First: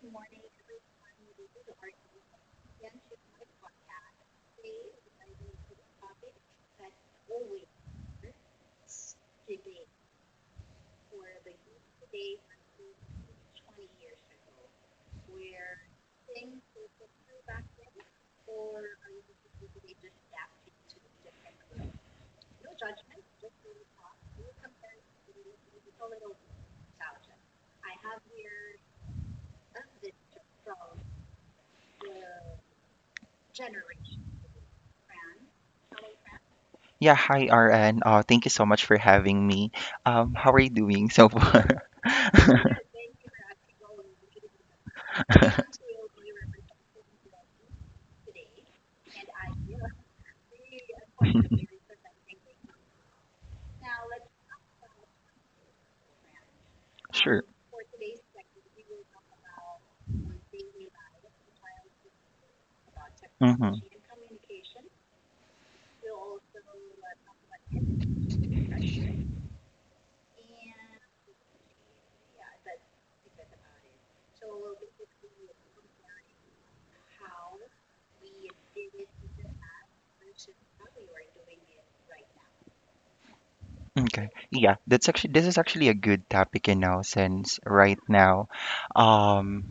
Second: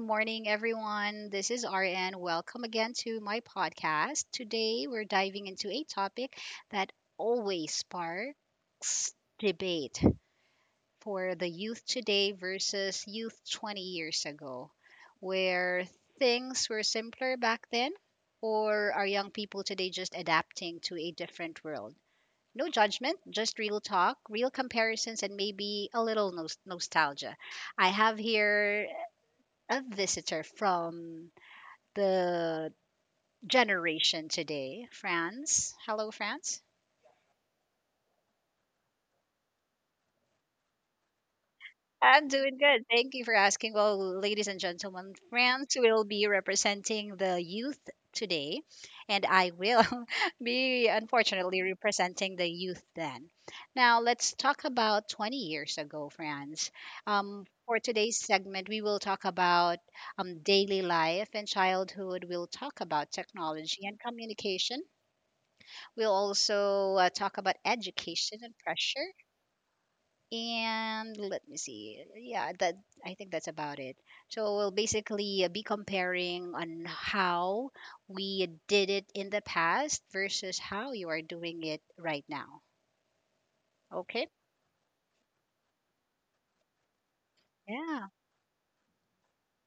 morning, everyone. This is RN. Welcome again to my podcast. Today, we're diving into a topic that always sparks debate for the youth today versus youth 20 years ago, where things were simpler back then, or are young people today just adapting to a different world? No judgment, just real talk, real comparisons, and maybe a little nostalgia. I have here a visitor from the generation today, France. Hello, France. Yeah, hi RN. Thank you so much for having me. How are you doing so far? I'm doing good. Thank you for asking. Well, ladies and gentlemen, France will be representing the youth today, and I will be, unfortunately, representing the youth then. Now, let's talk about 20 years ago, France. Sure. For today's segment, we will talk about daily life and childhood. We'll talk about Mm-hmm. technology and communication. We'll also talk about education and pressure. And let me see. Yeah, that I think that's about it. So we'll basically be comparing on how we did it in the past versus how you are doing it right now. Okay. Okay? Yeah, that's actually this is actually a good topic, you know, since right Yeah. now, um,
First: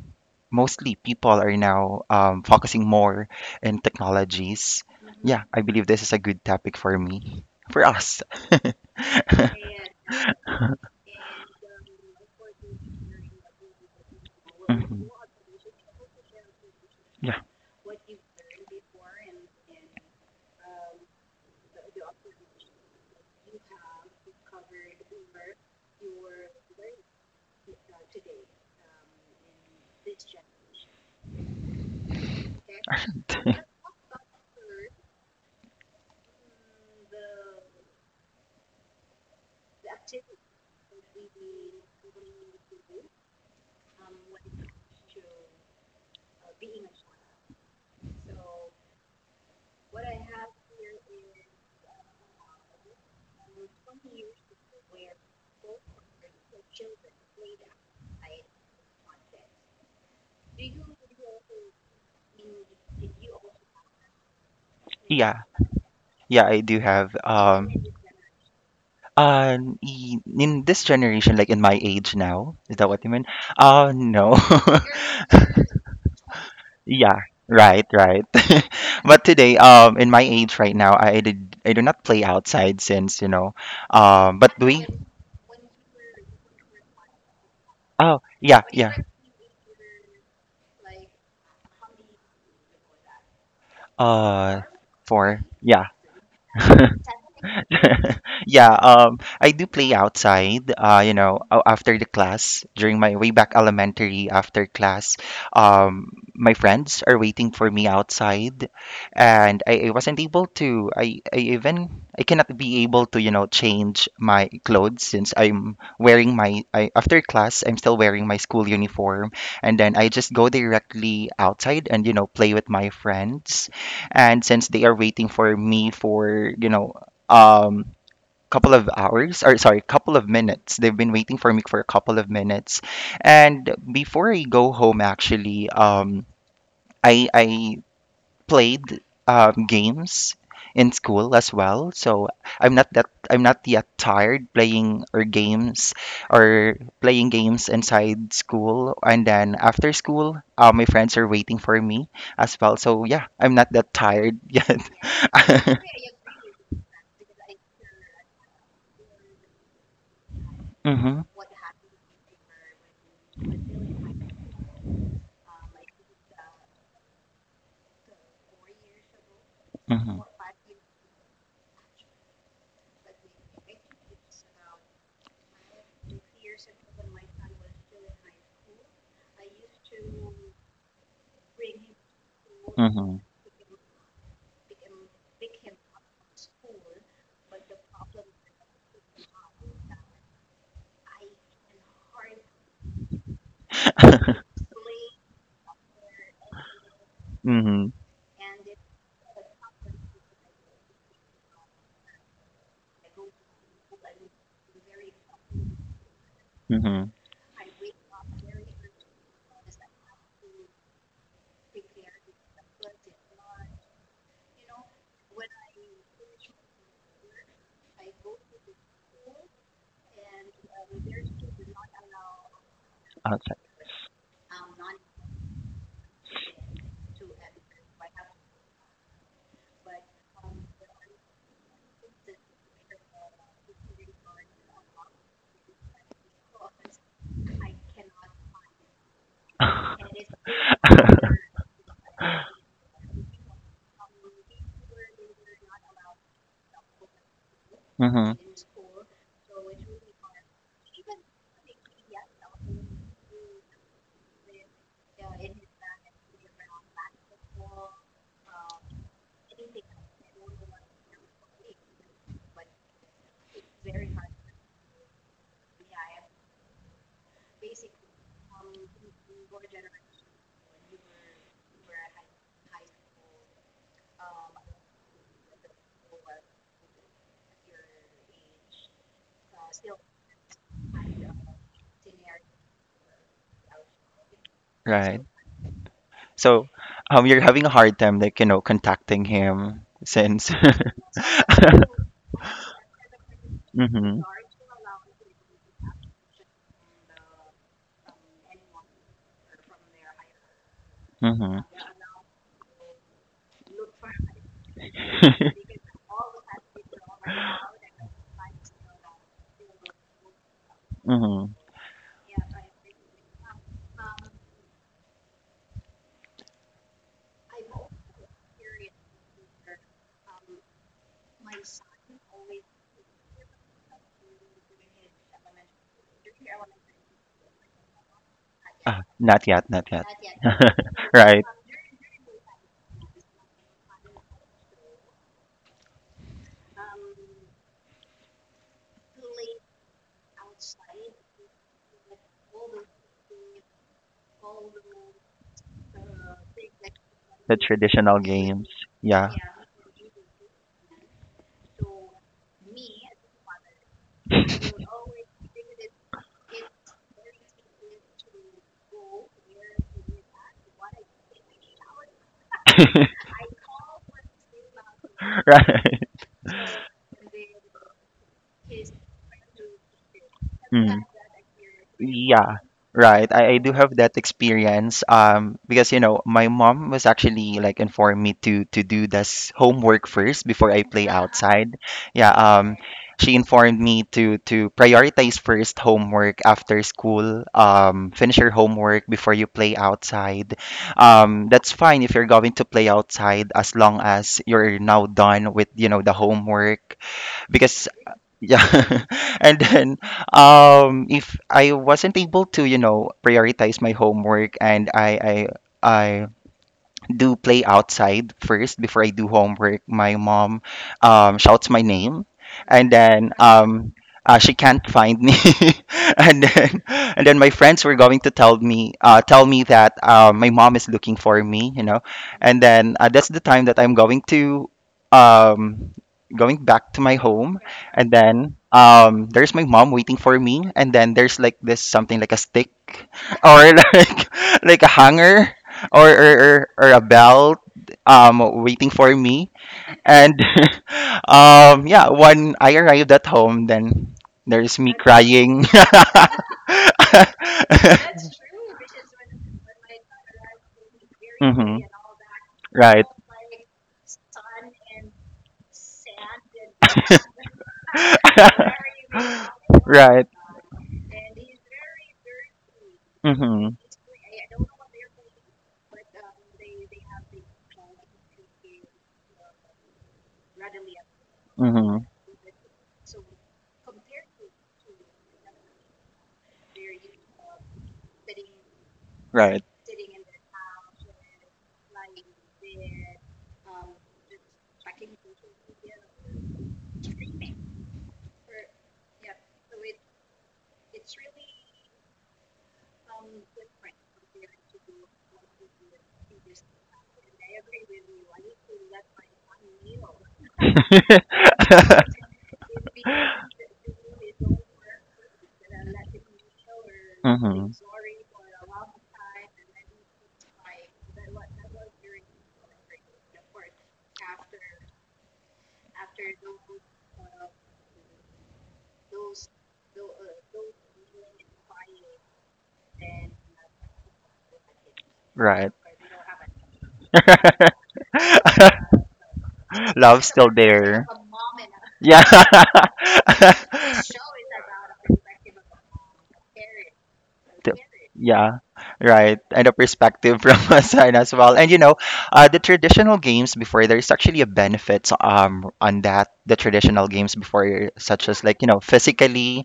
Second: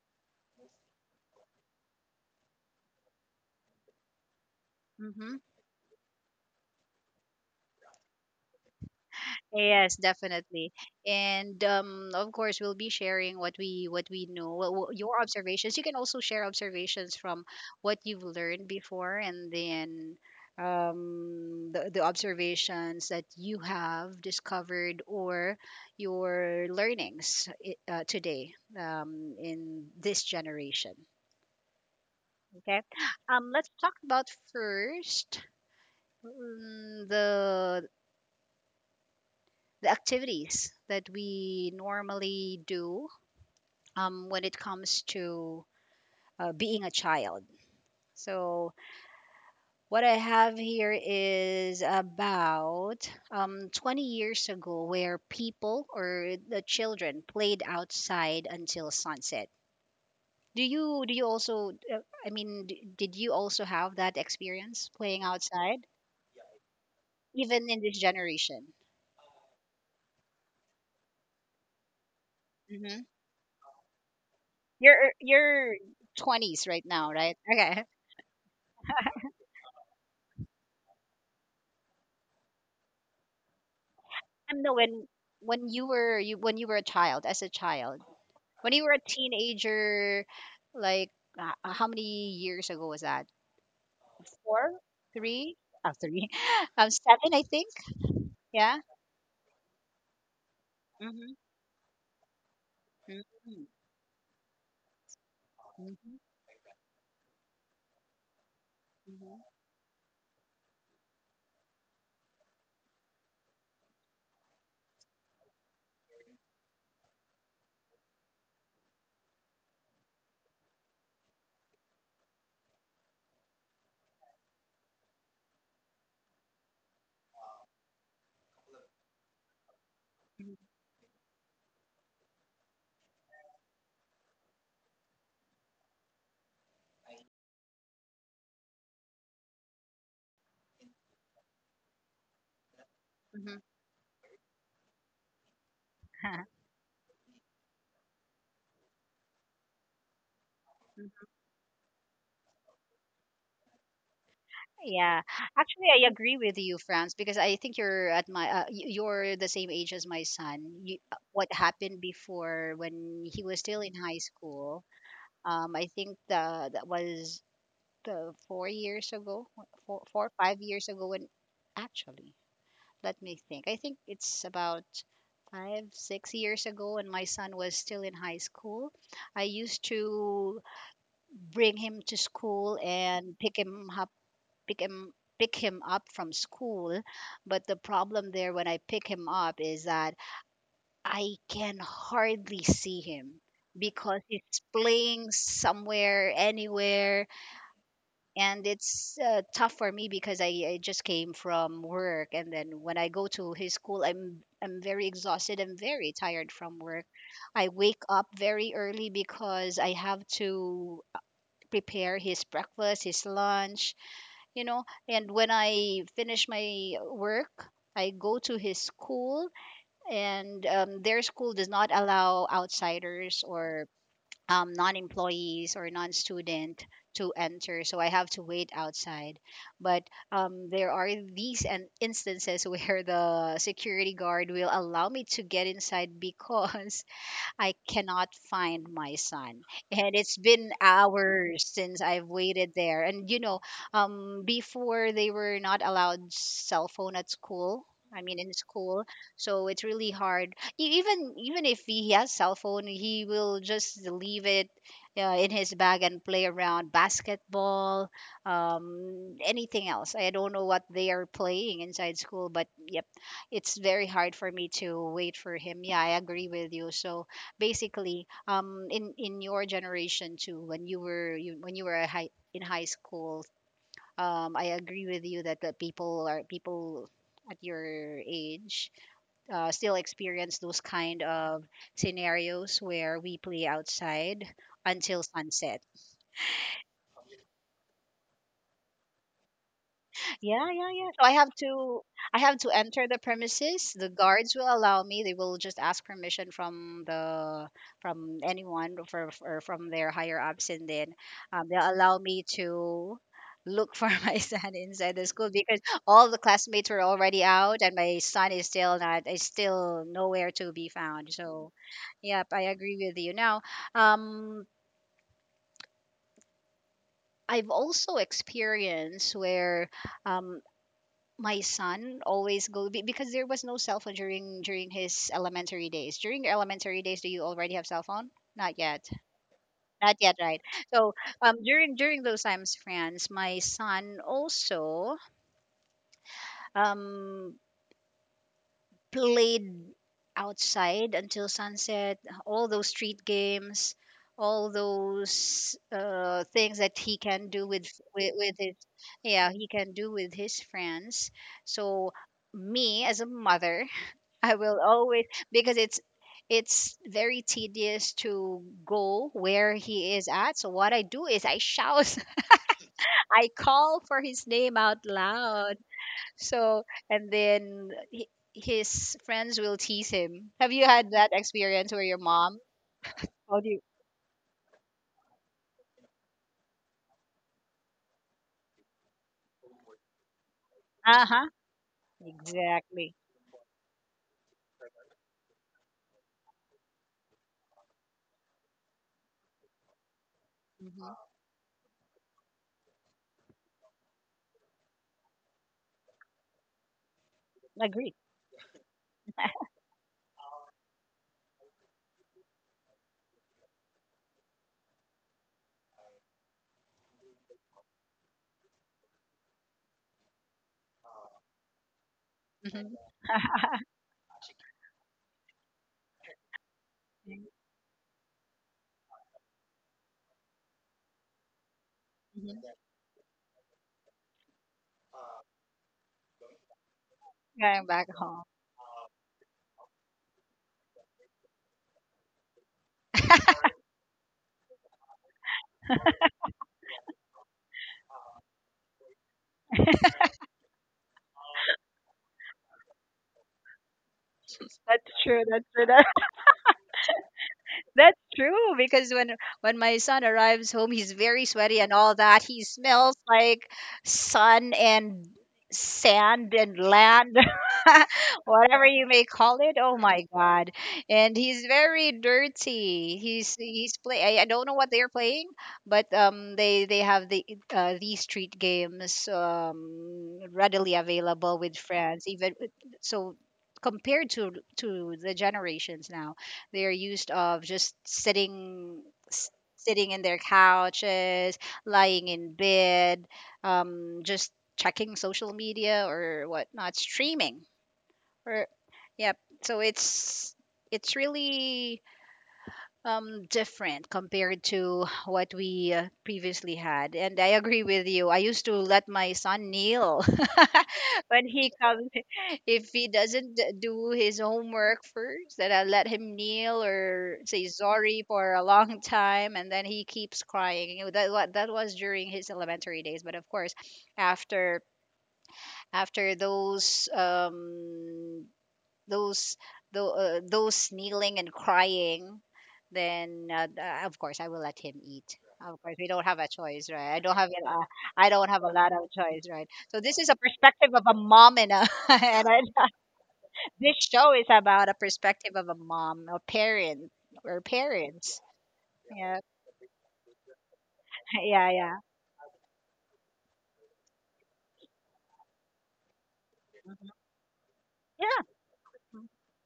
mostly people are now focusing more in technologies. Mhm. Yeah, I believe this is a good topic for me, for us. Yes, definitely. And of course, we'll be sharing what we know, what Mhm. your observations. You can also share observations Yeah. from what you've learned before, and then the observations that you have discovered or your learnings today in this generation. Okay, let's talk about first, mm, the the activities that we normally do when it comes to being a child. So, what I have here is about, 20 years ago, where people or the children played outside until sunset. Do you also? I mean, did you also have that experience playing Yeah. outside, Yeah, I do have even in this generation? uh in in this generation, like in my age now, is that what Hmm you mean? No. You're 20s right now, Yeah, right? Okay. right, right. But today, in my age right now, I do not play outside since, you know, um, but No, we, when you were you when you were a child, as a child, oh yeah, when you were yeah, a teenager, like, how many years ago was that? uh, Four, four, three, yeah. oh, three, seven, I think. Yeah, Yeah. I do play outside. You Mm-hmm. know, after the class, during my way back Mm-hmm. elementary, after class, Mm-hmm. My friends are waiting for me outside, and I wasn't able to. I cannot be able to, you know, change my clothes since I'm wearing my. I, after class, I'm still wearing my school uniform, and then I just go directly outside and, you know, play with my friends, and since they are waiting for me, for you know. Um, couple of hours or sorry couple of minutes, they've been waiting for me for a couple of minutes, and before I go home actually I played games in school as well, so I'm Mm-hmm. not yet tired playing or games or playing games inside school, and then after school, my friends are waiting for me as well, so yeah, I'm not that tired yet. Yeah, actually, I agree with you, France, because I think you're at my you're the same age as my son. You, hmm what happened before when he was still in high school? I think that was 4 years ago, hmm 5 years ago, when, actually, let me think. I think it's about five, 6 years ago when my son was still in high school. I used to bring him to school hmm and pick him up, pick him, pick him up from school. But the problem there when I pick him up is that I can hardly see him because he's playing somewhere, anywhere, Mm-hmm. and it's tough for me because I just came from work, and then when I go to his school, I'm very exhausted, I'm very tired from work. Mm-hmm. I wake up very early because I have to prepare his breakfast, his lunch, you know, and when I finish my work, I go to his school. And their school does not allow outsiders Outside. or non-employees or non-student to enter, so I have to wait outside. But there are these and instances where the security guard will allow me to get inside because I cannot find my son. And it's been hours since I've waited there. And you know, before, they were not allowed cell phone at school. I Mm-hmm. mean, in school, so it's really hard. Even if he has cell phone, he will just leave it in his bag and play around basketball, anything else. I don't know what they are playing inside school, but yep, it's very hard for me to wait for him. Yeah, I agree with you. So basically, in your generation too, when when you were in high school, I agree with you that the people are people at your age still experience those kind of scenarios where we play outside Right. until sunset. So, you're having a hard time, like, you know, contacting him since. Yeah, yeah, yeah. So I have to, I have to enter the premises. The Mm-hmm. guards will allow me. They will just ask permission from the, from anyone, or from their higher ups, and then Mm-hmm. they'll allow me to look for my son inside the school because all the classmates were already out and my son is still not is still nowhere to be found. Mm-hmm. So, yep, I agree with you. Now, um, I've also experienced where um, my son always go because there was no cell phone during his elementary days. During your elementary days, do you already have cell phone? Not Ah, yet. not yet, not yet. Not yet, right? So Right. During those times, friends, my son also um played outside until sunset, all those street games, all those things that he can The do with, traditional with games. his, Yeah. yeah, he can do with his friends. So, me as a mother, I will always, because it's very tedious to go where he is at. So what I do is I shout, I call for his name out loud. Right. So, and then his friends will tease him. Have you Mm. had that experience where your mom? Yeah, right. I Oh, do do you? have that experience. Because you know, my mom was actually like informed me to do this homework first before I play Uh huh. outside. Yeah, Exactly. she informed me to prioritize first homework after school. Finish your homework before you play outside. Mm-hmm. That's fine if you're going to play outside, as long as you're now done with, you know, the homework. Because Agree. yeah. And then if I wasn't able to, you know, prioritize my homework, and I do play outside first before I do homework, my mom shouts my name, and Hmm then she can't find me, and then and then my friends were going to tell me that my mom is looking for me, you know, and then that's the time that I'm going to, um, going back to my home. Going back And home. then there's my mom waiting for me, and then there's like this something like a stick or like like a hanger, or or a belt waiting for me, and yeah, when I arrived at home, then there's me That's true. That's crying. true. That's true because when my son arrives home, he's very hmm sweaty and all that. He right smells like sun and sand and land, whatever you may call it. Oh my right god! And he's very dirty. Hmm He's play. I don't know what they're playing, but they have the these street games, readily available with hmm friends. Even so, compared to the generations now, they're used of just sitting, s- right sitting in their couches, lying in bed, just checking social media or whatnot, streaming, or, yep. So it's really different compared to what we previously had. And I agree with you. I used to let my son kneel when he comes if he doesn't do his homework first. Then I let him kneel or say hmm sorry for a long time and then he keeps crying, you know, that was during his elementary days. But of course, after after those those, those kneeling and crying, then of course I will let him eat. Right. Of course, we don't have a choice, right? I don't have a lot of choice, right? So this Love is a still perspective of there. a mom and a Yeah. and I, this show is about a perspective of a mom or parent or the- parents. yeah, Yeah, right, and a perspective from a side as well, yeah, and you know, yeah, the traditional games before, there's actually a benefit on that. The traditional games before, such yeah. as like you know physically,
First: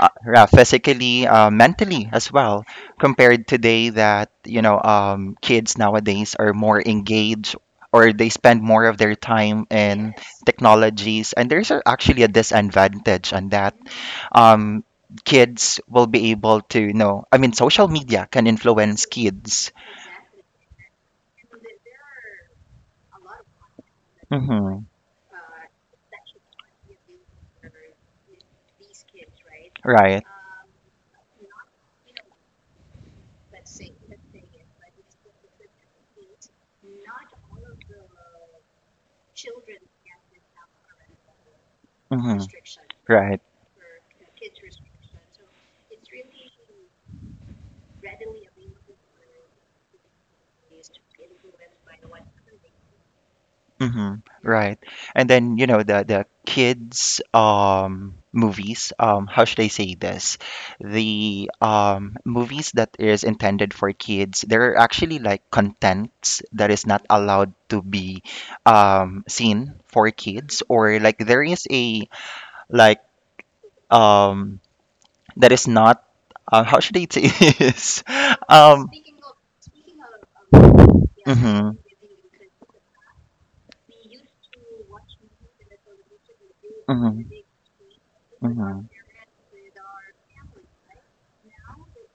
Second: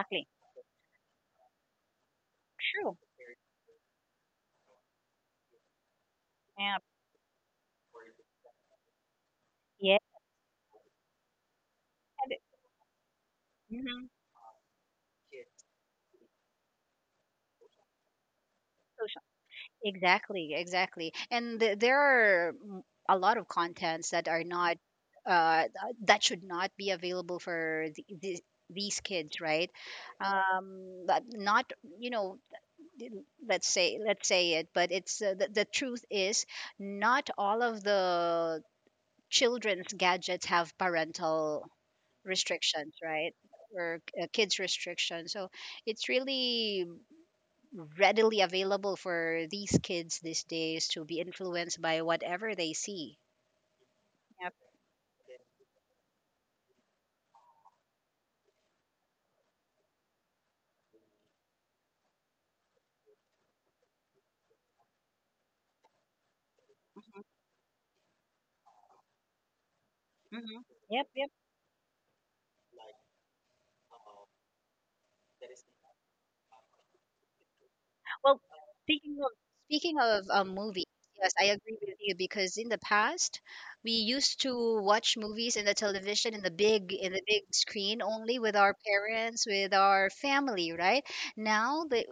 yeah, physically, mentally as well, True. compared today that you know kids nowadays are Yeah. more engaged, or they spend more of their time Yeah. in technologies, and there's actually a disadvantage on that. hmm um Kids will be able to, you know, I mean social media can influence kids. Exactly, exactly. And there are a lot of contents that are not Hmm uh, th- that should not be available for these kids, right? right But not, you know, th- let's say it, but it's, the truth is not all of the children's gadgets have parental hmm restrictions, right? right Or kids restrictions. So it's really readily available for these kids these days to be influenced by whatever they see. hmm Yep. right. And then you know the kids movies, how should I say this, the movies that is intended for kids, there are actually like contents that is not allowed to be seen for kids, hmm or Yep. like Yep. there is a like um that is not how should I say this? Well, Um, speaking of speaking of movies, yes, I mhm, agree with you because in the past we used to watch movies in the television, in mhm, the big screen only with our mhm, parents, with our family, right? Now the.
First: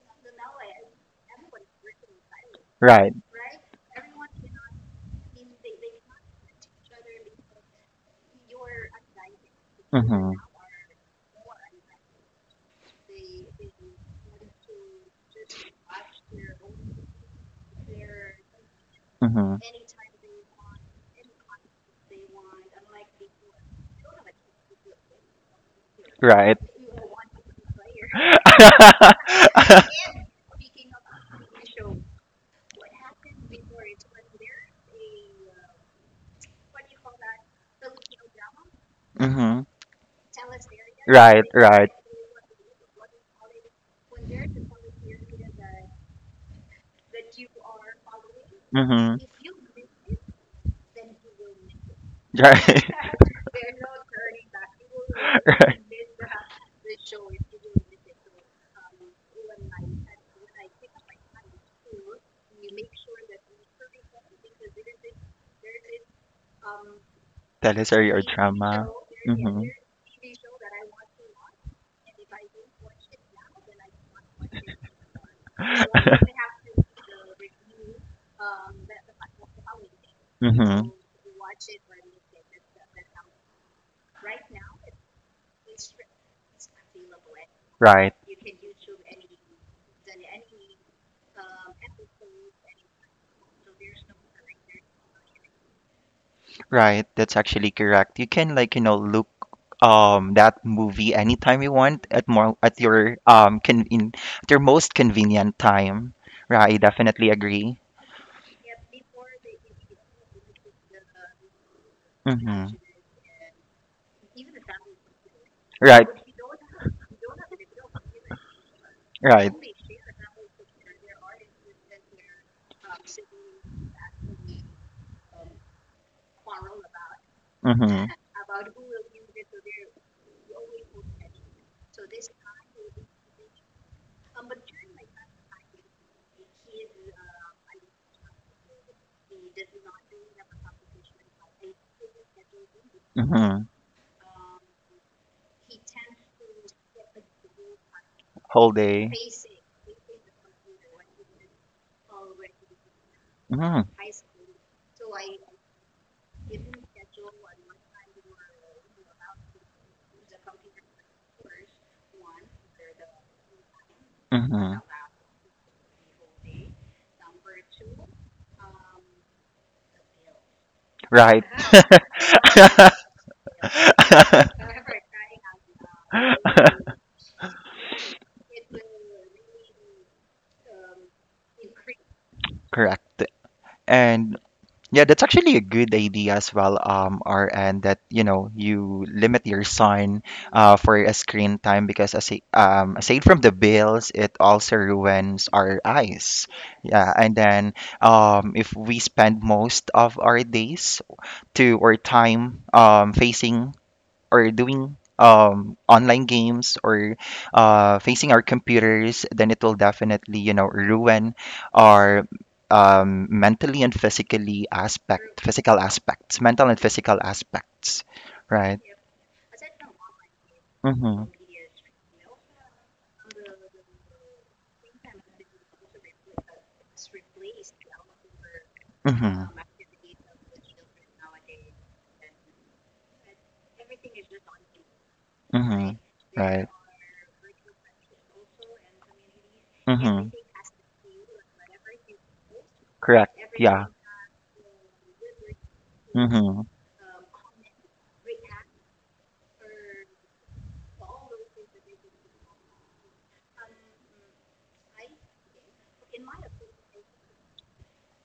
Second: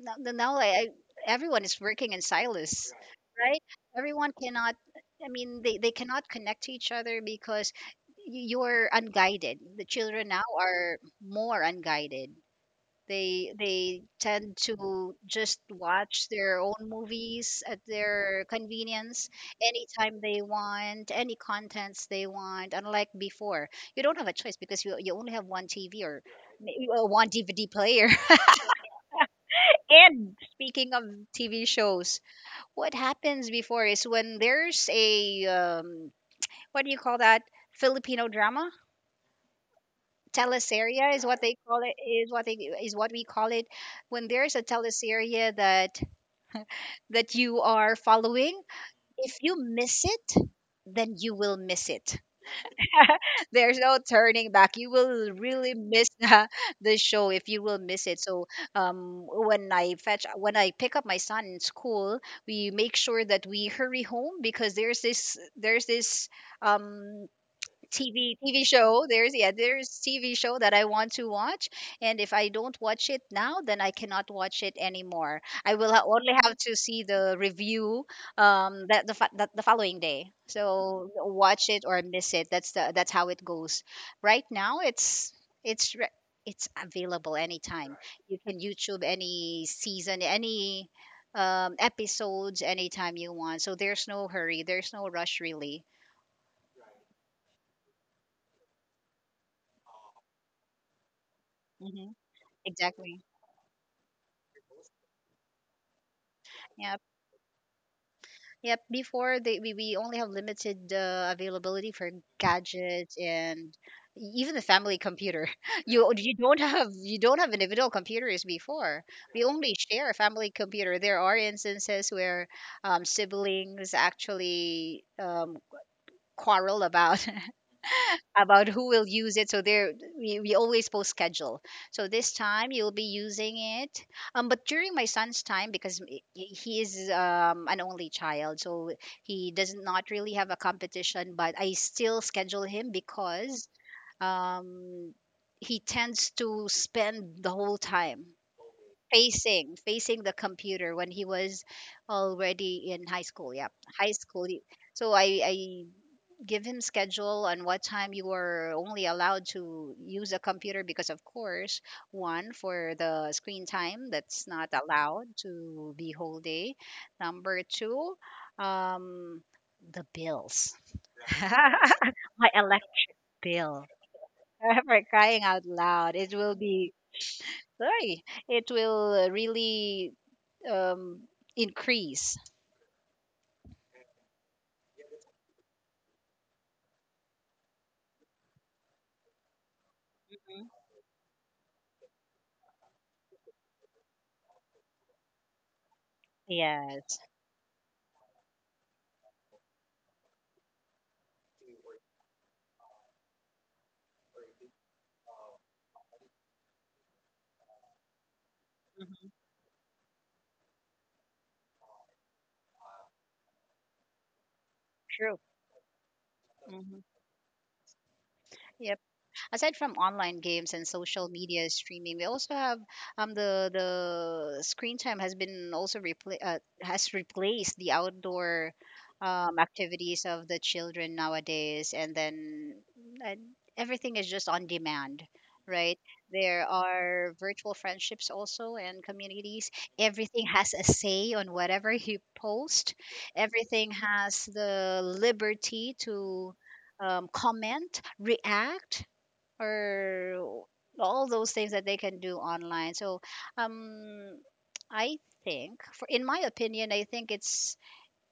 No, no, no, I, everyone is working in silos, right, right? Everyone cannot, I mean, they cannot connect to each other because y- you're unguided. The children mhm, now are more unguided. They tend to just watch their own movies at their convenience mhm, anytime they want, any contents they want, unlike before. You don't have a choice because you only have one TV or right. Or one DVD player. And speaking of TV shows, what happens before is when there's a what do you call that? Filipino drama? mhm, Teleserye is what right, they call right, it. Is what we call it. When there's a teleserye that you are following, mhm, if you miss it, then you will miss it. right, There's no turning back. You will really right. miss the show if you will miss it. So, when I pick up my son in school, we make sure that we hurry home because there's this um Teleserye or TV drama. show. Mhm, There's TV show that I want to watch, and if I don't watch it now, then I cannot watch it anymore. I will only have to see the review that the following day. Mm-hmm. So watch it or miss it. That's the that's how it goes. Right now, it's re- it's available anytime. Right, You can YouTube any season, any episodes anytime you want. So there's no hurry, there's no rush really. right. That's actually correct. You can like, you know, look that movie anytime you want, hmm at more at your Exactly. Con in at your most convenient time. Right, I Yeah, definitely agree. Yep, before they we only have limited availability for Mm-hmm. gadgets and e- even the family computer. Right, You don't have you don't have individual computers before. We right. only share a family computer. There are instances where siblings actually quarrel about Mm-hmm. about who will use it. So there, we always post schedule. So this time you'll be using it. But during my son's time, because he is an only child, so he does not really have a competition. But I still schedule him Mm-hmm. because um, he tends to spend the whole time Whole day. facing the computer when he was already in high school. Yeah, Mm-hmm. high school. So I give him schedule on what time you are only allowed to use a computer because of course one for the screen time that's not Mm-hmm. allowed to be whole day, number two, um the bills, my elect bill, Right. for crying out loud it will be sorry it will really um increase. Correct. And yeah, that's actually a good idea as well, RN, that you know you limit your son Mhm. For a screen time, because as aside from the bills, it also ruins our eyes. Yeah, Yes. and then if we spend most of our days to or time facing or doing online games or facing our computers, Mhm. then it will definitely, you know, ruin our mentally and physically True. aspect, physical aspects, mental and Mhm. physical aspects, right? Aside from online games and Mm-hmm. social media streaming, we also have the screen time has been also has replaced the outdoor Mm-hmm. Activities of the children nowadays, and then uh, everything is just on demand, right? Mm-hmm. There Right. are virtual friendships also and communities. Mm-hmm. Everything has a say on whatever you post. Correct. Yeah. Everything has the liberty to Mm-hmm. Comment, react, or all those things that they can do online. So, um, I think, for in my opinion, I think it's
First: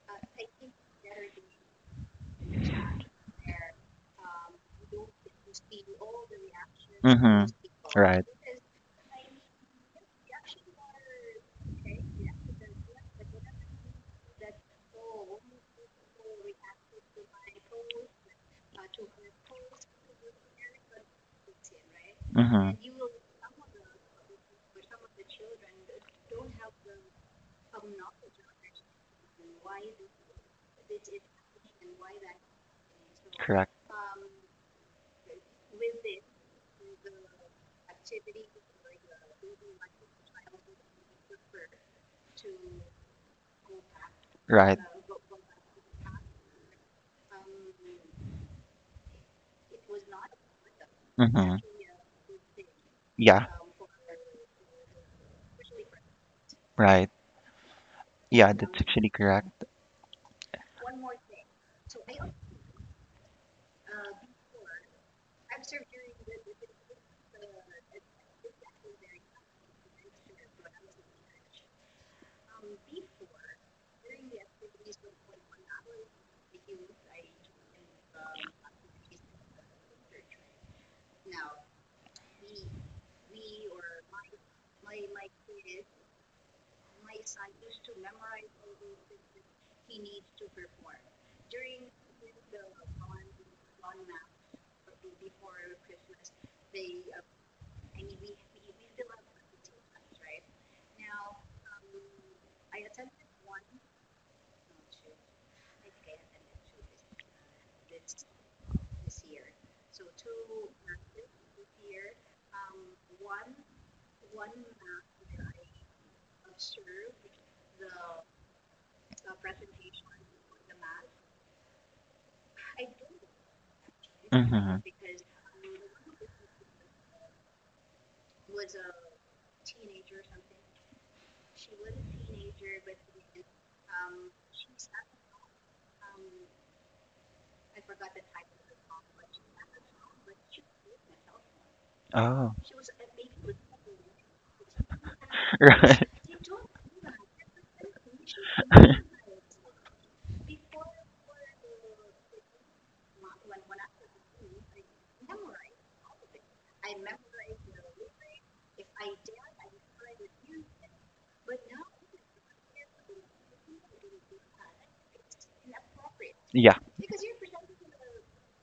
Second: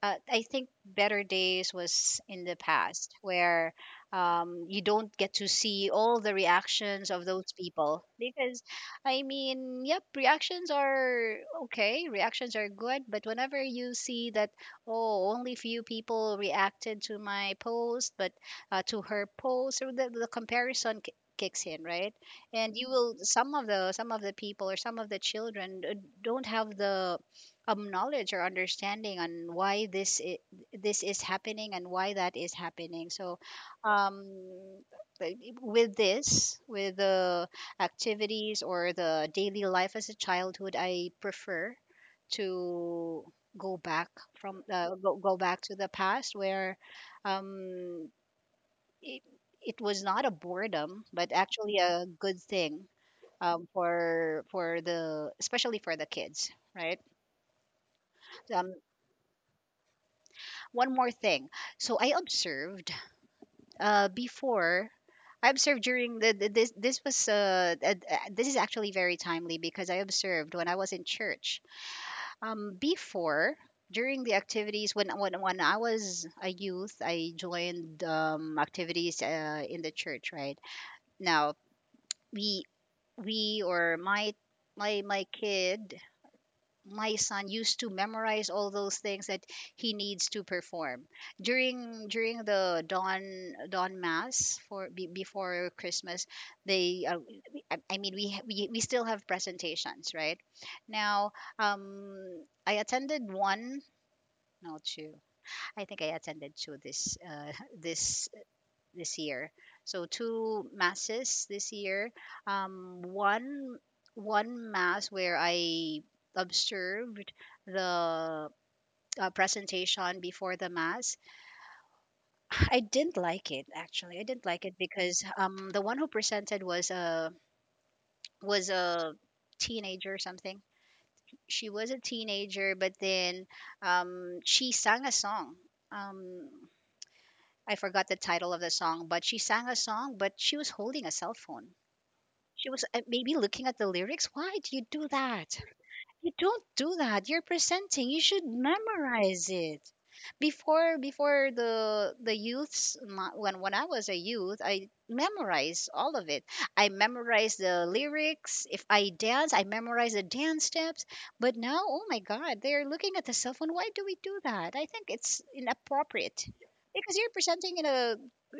I think better days was in the past where you don't get to see all the reactions of those Mm-hmm. people Right. because I mean, yep, reactions are okay, reactions are good, but whenever you see that oh, only few people reacted to my post, but to her post, or the comparison kicks in, right? Mm-hmm. And you will some of the people or some of the children don't have the knowledge or understanding on why this is happening and why that is happening. So, Correct. um, like, with this, with the activities or the daily life as a childhood, I prefer to go back from Right. Go back to the past where um, it, it was not a boredom, but Mm-hmm. actually a good thing Yeah. For the especially for the kids, right? Right. Yeah, um, that's actually correct. One more thing. So I observed before. I observed during the this was this is actually very timely because I observed when I was in church. Before during the activities when I was a youth, I joined activities in the church. Right now, we we or my my kid, my son used to memorize all those things that he needs to perform during the dawn mass for before Christmas. They I mean we still have presentations right now. um I attended one, no two, I think I attended two this this this year. So two masses this year. Um, one One mass where I observed the presentation before the mass. I didn't like it actually. I didn't like Mm-hmm. it because the one who presented was a teenager or something. She was a teenager, but then she sang a song. Um, I forgot the title of the song, but she sang a song, but she was holding a cell phone. Oh. She was maybe looking at the lyrics. Why do you do that? Right. You don't do that. You're presenting. You should memorize it. Before the when I was a youth, I memorized all of it. I memorized the lyrics. If I dance, I memorized the dance steps. But now, oh my God, they're looking at the cell phone. Why do we do that? I think it's inappropriate Yeah. because you're presenting in a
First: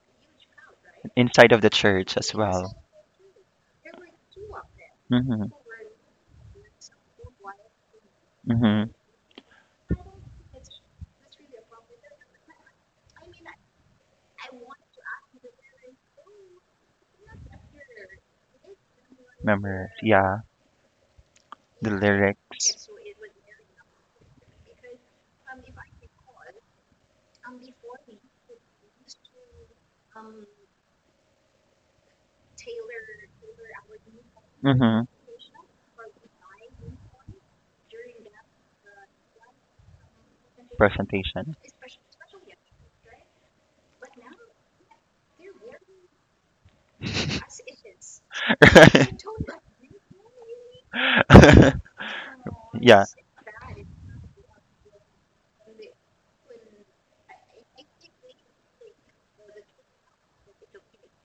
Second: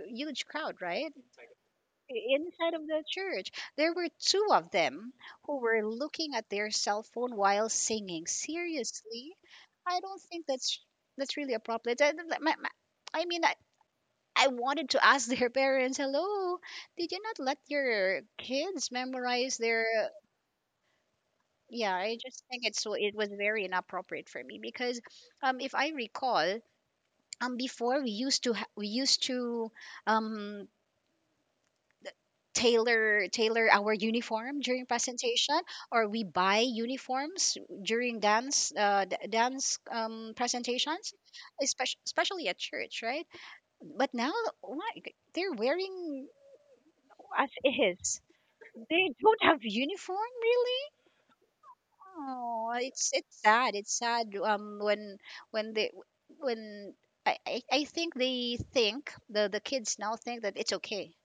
huge crowd, right? Inside of the church as Inside well. of the church. There were two of them Mm-hmm. who were looking at their cell phone while singing. Mm-hmm. Seriously, I don't think that's really appropriate. I, like, my- my- I mean, I wanted to ask their parents, "Hello, did you not let your kids memorize their?" Remember. Yeah. The Yeah, I just think it's lyrics. so it was very inappropriate for me because, if I recall, before we used to um tailor our uniform during Mm-hmm. presentation or we buy uniforms during dance dance presentations, Presentation. especially, especially at church, right? But now what they're wearing as is, they Right. don't have uniform really. Oh, Yeah. it's sad, it's sad when they when I think they think the kids now think that it's okay.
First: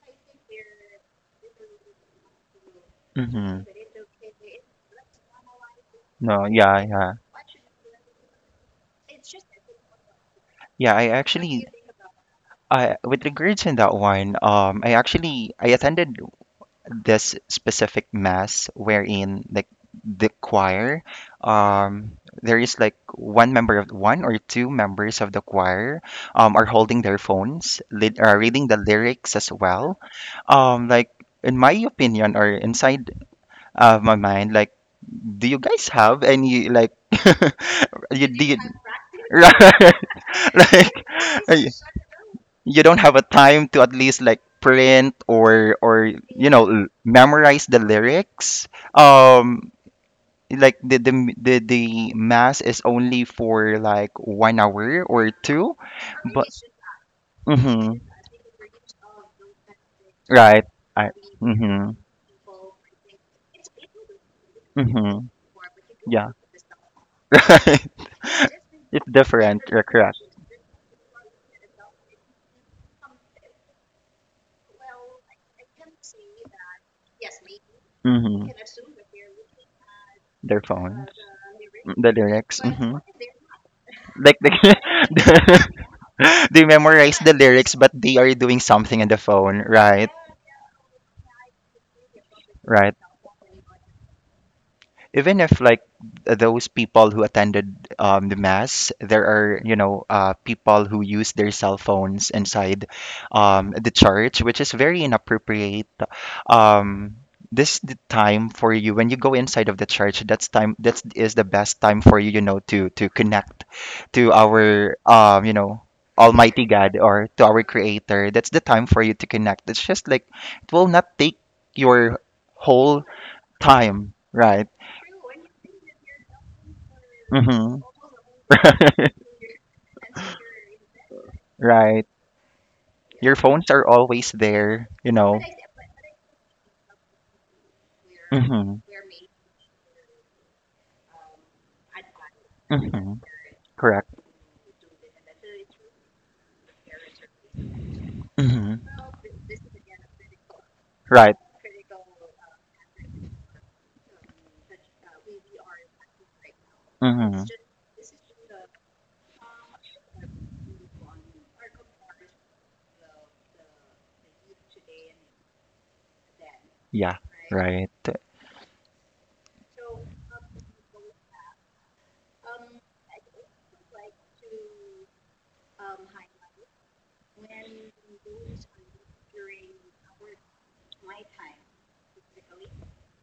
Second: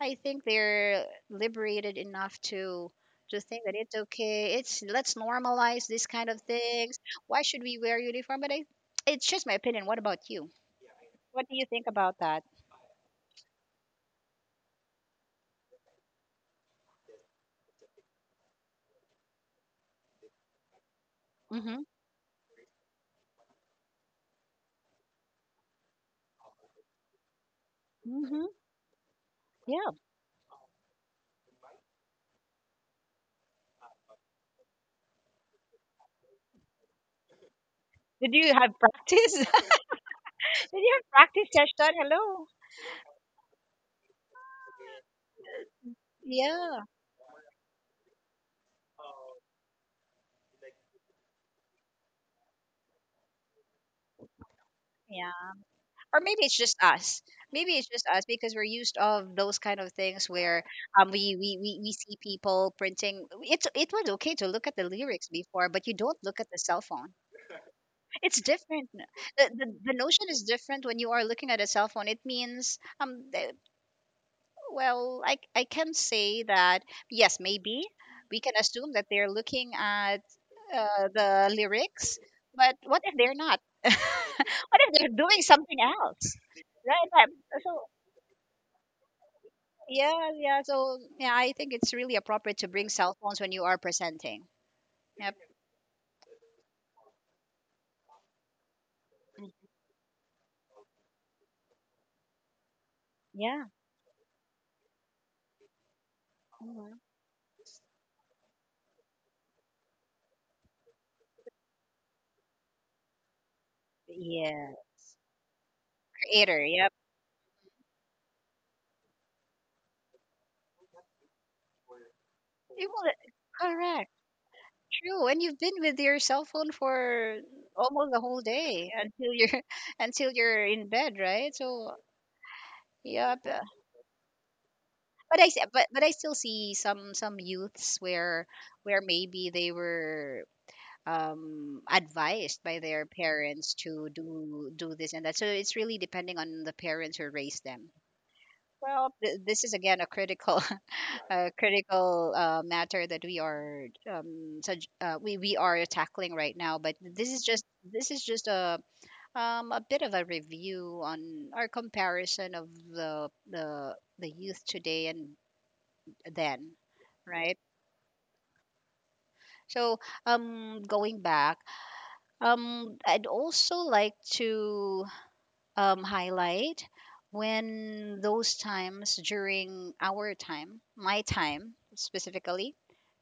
I think they're liberated enough to hmm think that it's okay. It's let's normalize these kind of No, yeah, things. yeah. Why should we wear uniform? But I, it's just my opinion. What about you? Yeah, I What do you actually think about that? I with regards in that one, I actually I attended this specific mass wherein like the choir, Mm-hmm. um there is like one member of one or two members of the choir are holding their phones, lit are Mm-hmm. reading the lyrics as Yeah. well. Like in my opinion, or inside of my mind, like do you guys have any like you Did you did have practice? right Did like you have practice uh, y- session? Hello. you don't have a time to at least like print, or you know Yeah. Memorize the lyrics, um like the the mass is only for like 1 hour or Yeah. two, Or maybe but it's just us. Maybe it's mm-hmm, just us because we're used of those kind of things where right I, we mm-hmm, see people printing. It's it was okay to look at the mm-hmm, lyrics before, but you don't yeah look at the cell phone. It's different. it's The, different, the you're the correct. notion is different when you are looking at a cell phone. It means the, well, I can say that yes, maybe we Hmm can assume that they're looking at Their phones. the Mm, The lyrics, lyrics. but Hmm what if they're not? Like What if they're doing something else? they Right? memorize Right. the lyrics, So but they are doing something on the phone, right? yeah, yeah. So yeah, I think it's really appropriate to bring Right. cell phones when you are presenting. Yep. Even if like those people who attended the mass, there are you know people who use their cell phones inside Yeah. The church, which is very inappropriate. Mhm. Um, this the time for you when you go inside of the church. That's time. That is the best time for you, you know, to connect to Yeah. our you know. Creator. Almighty Yep. God or to our Creator, that's the time for you to connect. It's just like it will not take your You whole will- Correct. Time, right? True, and you've been with your cell phone for Mm-hmm. almost the whole day until you're until you're in bed, right? So Right. Your yeah, but, phones are always there, you know. But I still see some youths Mm-hmm. where maybe they were advised by their Mm-hmm. parents to Correct. do do this and that. So it's really depending on the parents who raised them. Mm-hmm. Well, this is again a critical, Right. a critical matter that we are we are tackling right now. But Mm-hmm. This is just a bit of a review on our comparison of the the youth today and then, Yeah. right? Right. So going back, I'd also like to highlight when those times during our time, my time specifically,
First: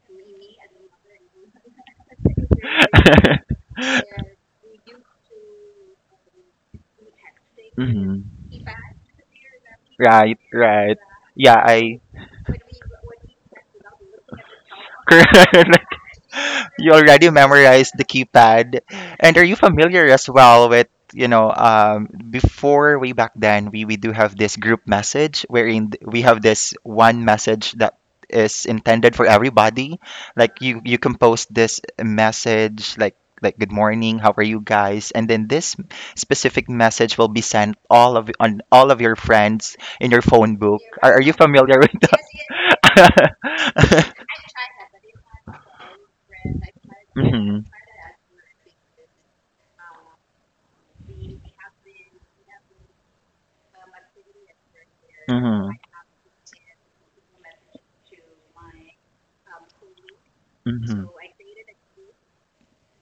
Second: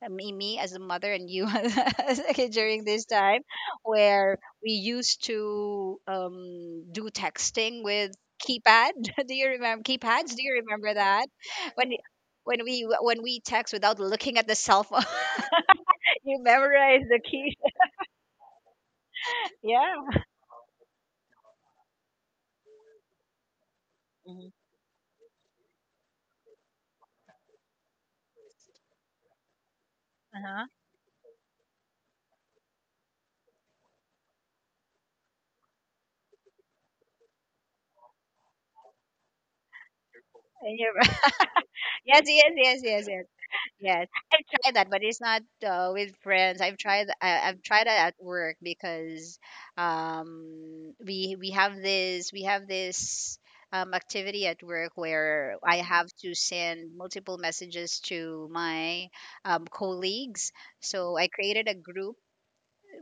me as a mother and you as- okay, during this time, where we used to do texting with mm-hmm. keypad. Do you remember keypads? Right. Do you remember Right. that? Yeah. When I. When we text without looking at the cell phone, Correct. you You memorize the already key. memorized the keypad. And are you familiar Yeah. as well with, you know, before way back then, we do have this group message wherein we have this one message that is intended for everybody. Like Uh-huh. You compose this message like good morning, how are you guys? And then this specific message will be sent all of on all of your friends in your phone And book. you- Are you familiar with yes, that? yes, yes, yes, yes. Yes, I've tried that, but it's not with friends. I, I've Mhm. tried it at work because we have this activity at work where Mhm. I have to send multiple messages to my colleagues. Mhm. So I created a group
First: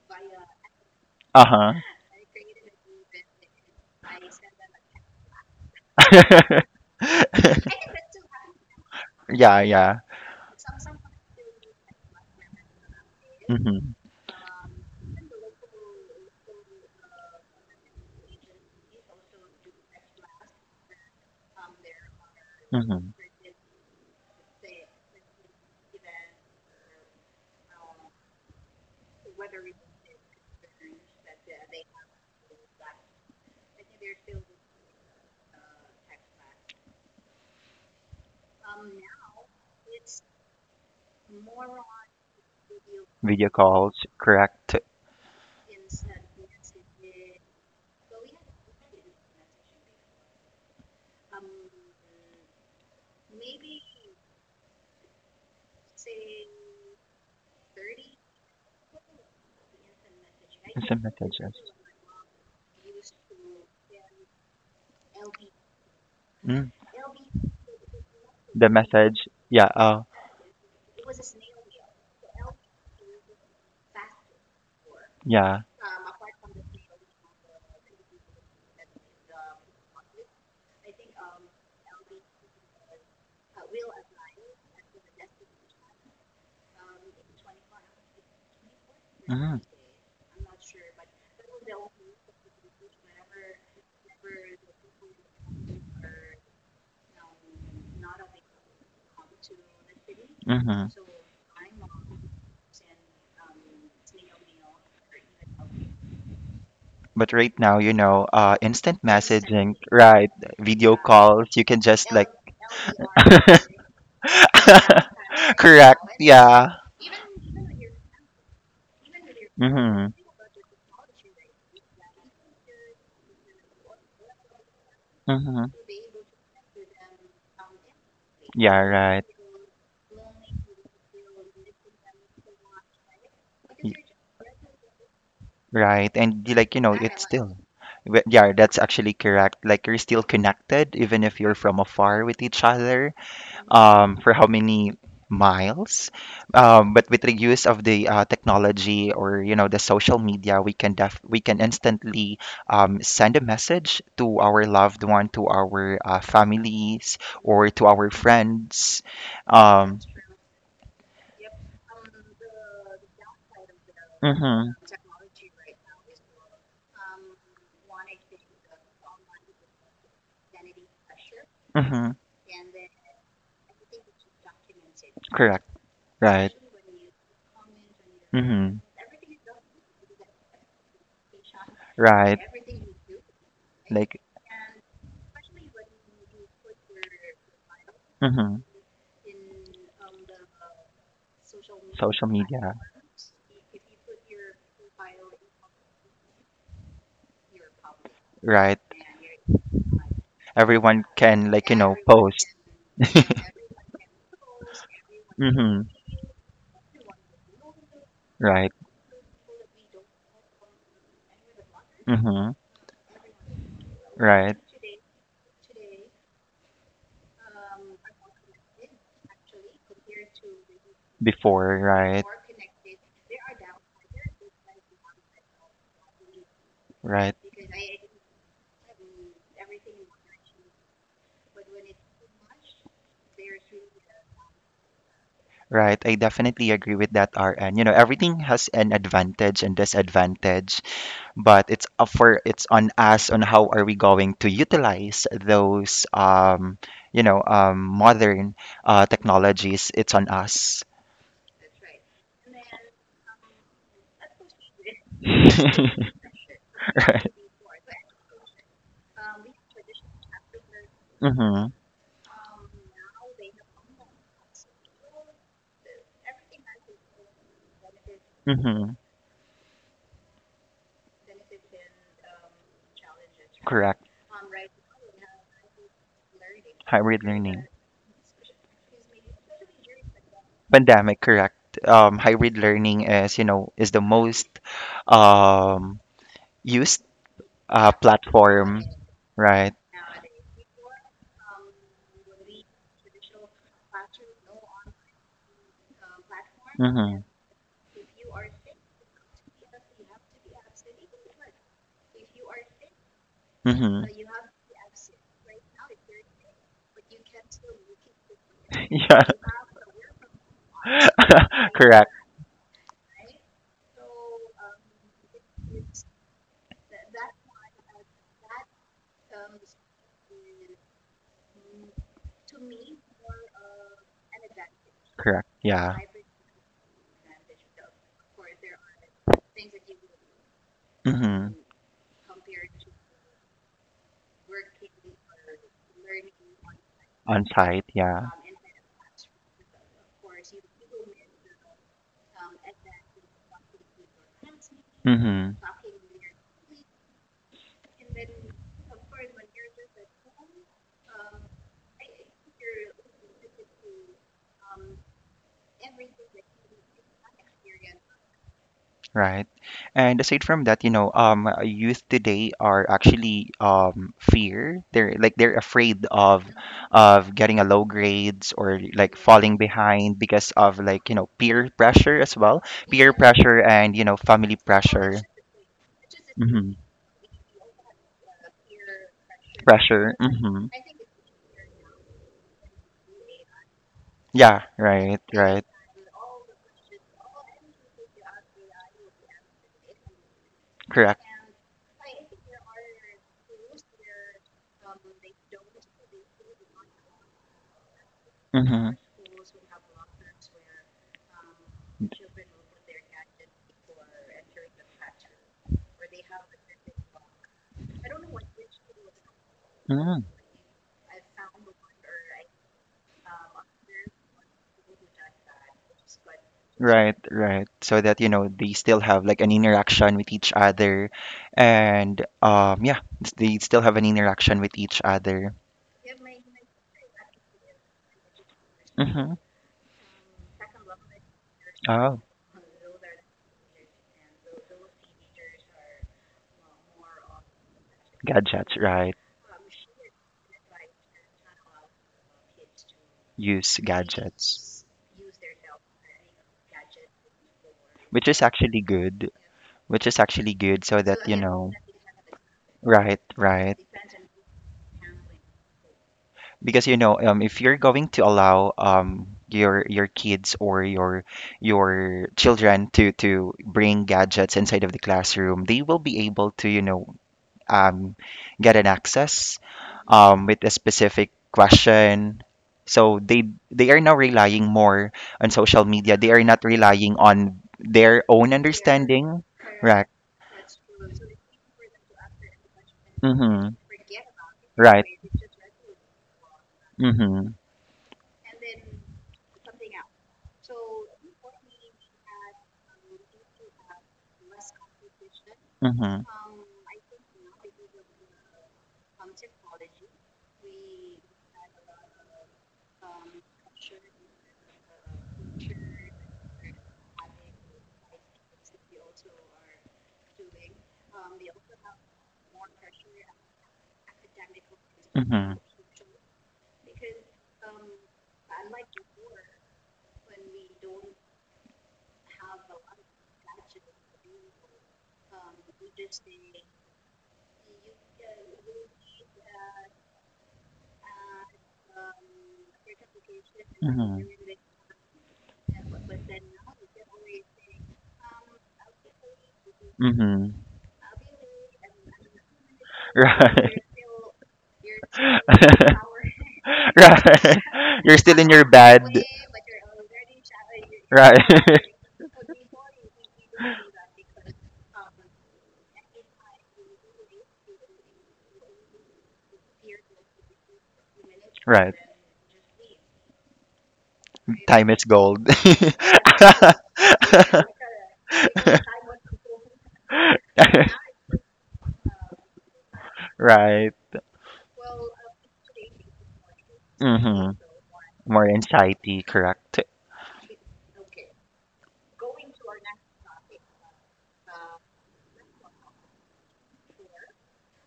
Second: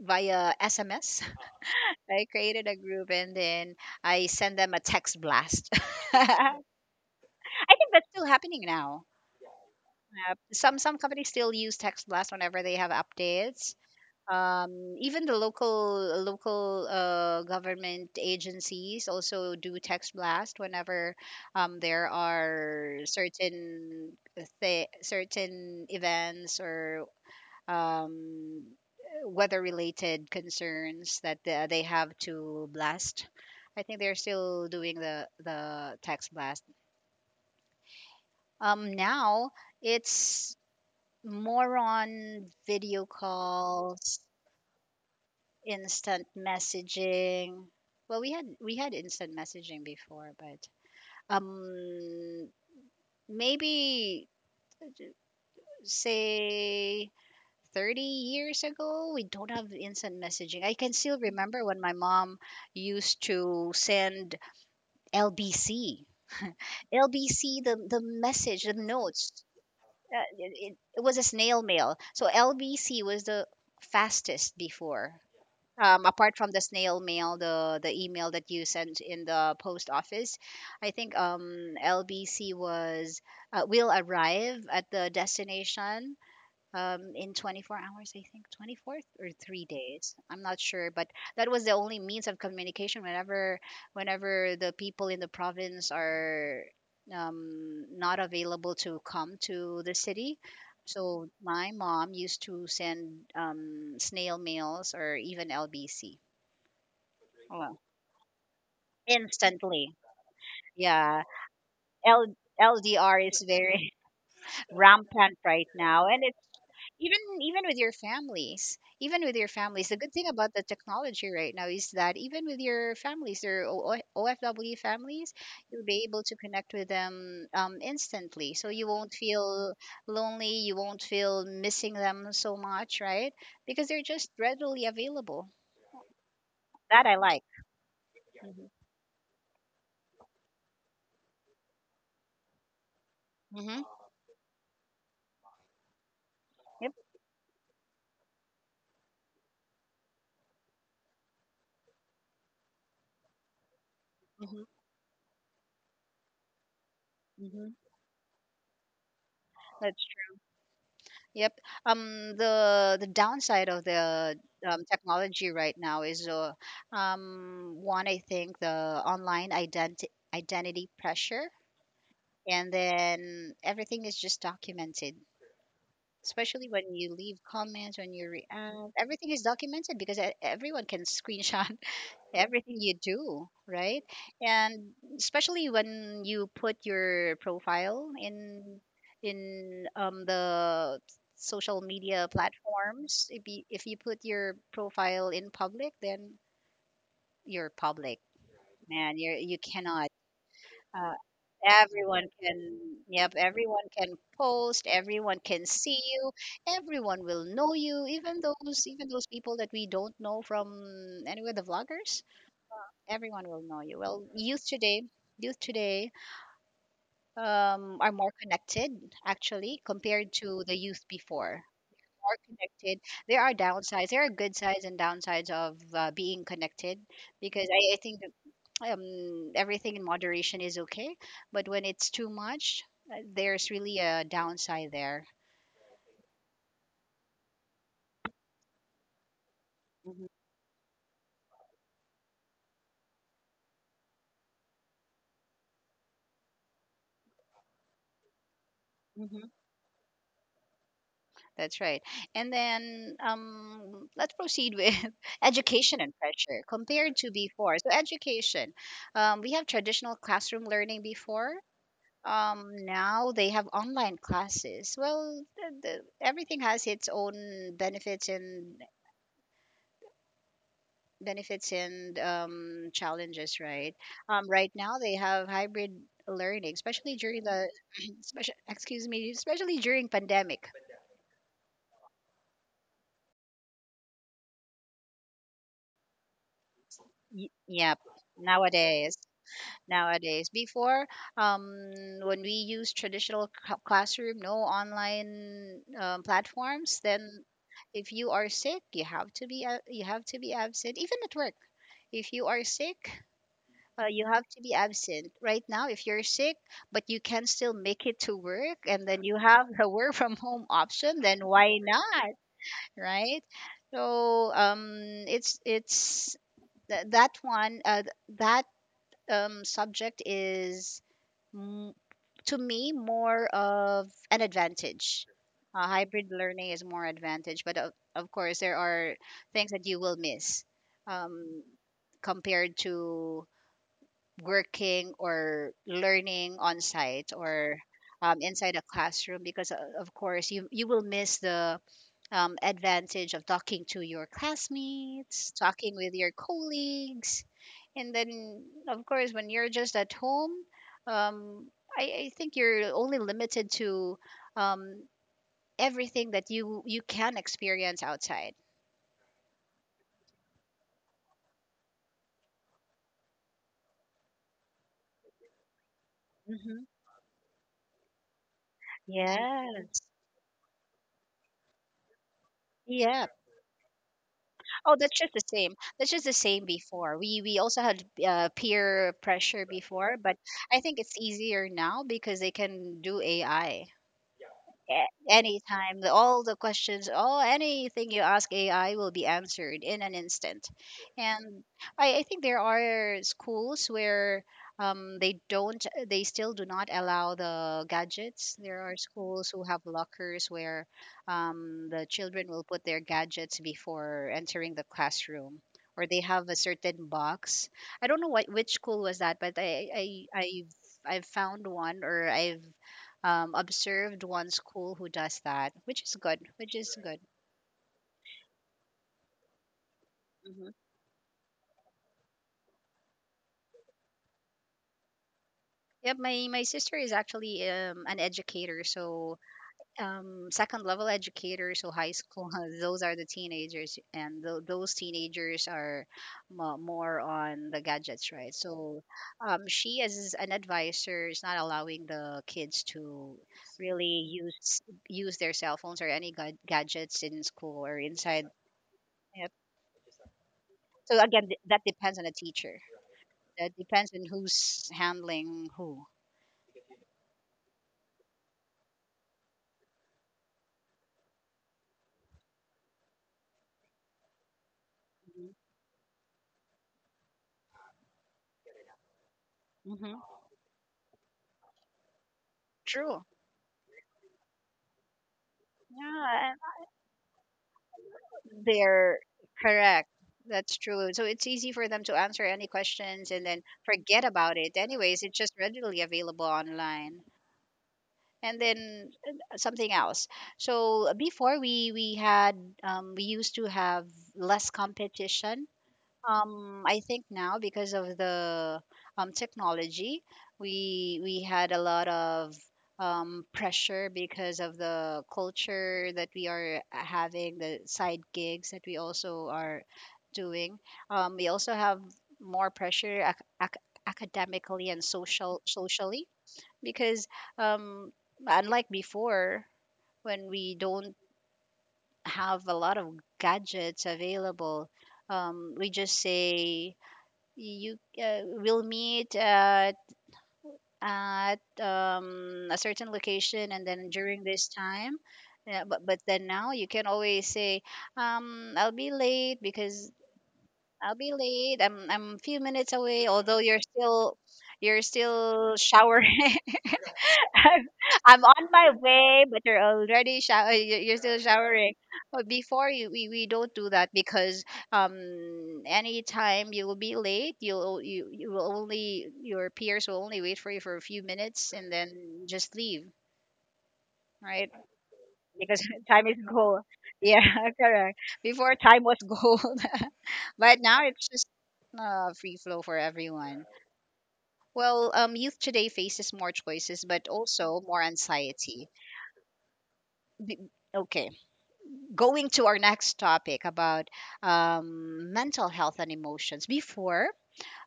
via SMS. Uh-huh. I created a group and then I send them a text blast. I think that's still happening now. Yeah, yeah. App. Some companies still use text blast whenever they have updates. Mhm. Even the local government agencies also do text blast whenever there are Mhm. certain certain events or um, weather related concerns that they have to blast. I think they're still doing the text blast. Now it's more on video Video calls, calls, correct. instant messaging. Well, we had instant messaging before, but um maybe say 30 years ago, we don't have instant messaging. I can Instant still messages. remember when my mom used to send LBC. Mm, LBC the message, the the message. notes. Yeah, oh, It was a snail mail. So LBC was the fastest before yeah. Apart from the snail mail, the email that you sent in the post office, I think LBC was will arrive at the destination in 24 hours, I think, 24 or Mm, 3 days. I'm not sure, but that was the only means of communication. Whenever, whenever the people in the province are not available to come to the city, mhm. so my mom used to send snail mails or even LBC. But right Well, now, you know, instant messaging, instantly, right? Video yeah. calls. You can just like LDR is very rampant right correct. now, and Yeah. even even with your families even with your families the good Mhm. thing about the technology right now is that even with your families your OFW families Mhm. you'll be able to connect with them instantly, so Yeah. you won't Right. feel lonely, you won't feel missing them so much, right? Because they're just readily available. Right. And you like, you know, That I it's like. still, yeah, hmm that's actually correct. Like you're still connected even if you're from afar with each other. hmm For how many miles. Yep. But with the use of the technology, or you know the social media, we can def we can instantly send a message to hmm our loved one, to our families, hmm or to our friends. Um, Yep. The downside of the mm-hmm, technology right now is one, I think, the online identi identity pressure, mm-hmm, and then everything is just documented, correct, right. especially when you leave comments, when you Mm-hmm. react. Everything is documented because everyone can screenshot Right. everything you do, right? Like, And especially when you put your profile in mm-hmm. The social Social media media. platforms. If you put your profile in public, then you're public, Right. man. You are, you cannot Everyone uh, can, like, you know, everyone post. can, yep, everyone can post, everyone can Mm-hmm. see you, everyone will know you, even Right. those even those people that we don't know from anywhere, the vloggers, Mm-hmm. everyone will know you. Well, Right. Youth today are more connected actually compared to the youth before. Before, right. More connected. There are downsides. There are good sides and downsides of being connected, Right. because I think everything in moderation is okay. But when it's too much, there's really a downside there. Right, I definitely agree with that, RN. You know, everything has an advantage and Mhm. disadvantage, but it's up for it's on us on how are we going to utilize those you know, modern technologies. It's on us, That's right. And then let's proceed with education and pressure compared right? to before. So, education, we have traditional classroom learning before. Mm-hmm. Now they have online classes. Well, everything has its own benefits and Mm-hmm. Challenges, right? Correct. Right now they have hybrid learning, especially Hybrid during the learning. especially, excuse me, especially during pandemic. Pandemic, correct. Hybrid learning is, you know, is the most um, used Yep, platform, nowadays. right? Nowadays, before um, when we use traditional classroom, no online platforms, then Mhm. if you are sick, you have to be you have to be absent, even at work. If you are sick, So Mhm. you have to be absent right now if you're sick, but you can still make it to work, and then Yeah. you have the work from home option. Then why Correct. not, right? So it's th- that one th- that subject is m- to me more of an advantage. Correct. Yeah. Hybrid learning is more advantage, but of course there are things that you will miss Mhm. um, compared to working or learning on site On or site. Yeah. Inside a classroom, because of course you will miss the advantage of talking to your classmates, Mhm. talking with your colleagues, and then of course when you're just at home, um, I think you're only limited to um, everything that you can experience outside. Right. And aside from that, you know, youth today are actually fear. They're like they're afraid Hmm of getting a low grades, or like falling Yes. behind because of like, you know, peer pressure as well. Peer Yeah. pressure, and you know, family Oh, that's pressure. just the same. That's just the same Hmm before. We also had peer pressure before, Pressure. but Hmm I think it's easier now because they can do AI. Yeah, right, right. Anytime, all the questions, all anything you ask AI will be answered in an instant. Correct. And I think there are schools where they don't, they still do not allow the gadgets. There Mm-hmm. are schools who have lockers where the children will put their gadgets before entering the classroom, or they have a certain box. I don't know what, which school was that, but Mm-hmm. I've found one, or I've observed one school who does that, which is good, which is Right, good. right. So that, you know, they still have like an interaction with each Hmm other, and yeah, they still have an interaction with each other. Yep, my sister is actually an educator, Mm-hmm. so second level educator, so high Oh, school. Those are the teenagers, and those teenagers are mo more on the gadgets, right? gadgets, So right. She, as an advisor, is not allowing the kids to Use really use gadgets. Their cell phones or any gadgets in school or Which is inside. actually good. Yep. Which is actually good so So that, you again, know, that depends on the teacher. right, That right. depends on who's handling who. Because if you're going to allow your kids or your children to bring gadgets inside of the classroom, they will be able to, you know, um, get an access, Mm-hmm. With a specific question. So True. they are now relying more on social media. They are Yeah, not relying on their own and they're understanding, right. correct. That's true. So it's easy for them to answer any questions and then Mm-hmm. forget about it. Right. Anyways, it's just readily available online. Mm-hmm. And then something else. So before we had we used to have less competition. Mm-hmm. I think now because of the technology, we had a lot of pressure because of the culture that we are having, the side gigs that we also are doing. We also have more pressure academically and Mm-hmm. Socially, because um, unlike before, when we don't have a lot of gadgets available, we just say you will meet at a certain location and then Mhm. during this time. Yeah, but then now you can always say I'll be late because Mhm. I'll be late I'm a few minutes away, although you're Right. still, you're still showering. Right. You're still I'm in your on my bed. way, but you're already shower. You're Right. still showering. But before we don't do that, because um, anytime you will be late, you will only, your peers will only wait for you for a few minutes and Right. then just leave, right? Time is gold. Because time is gold. Yeah, correct. Before time was gold, but now it's just free flow for everyone. Right. Well, youth today faces more choices, but Mhm. also more More anxiety. anxiety, correct? B- Okay, going to our next topic about mental health and emotions. Before,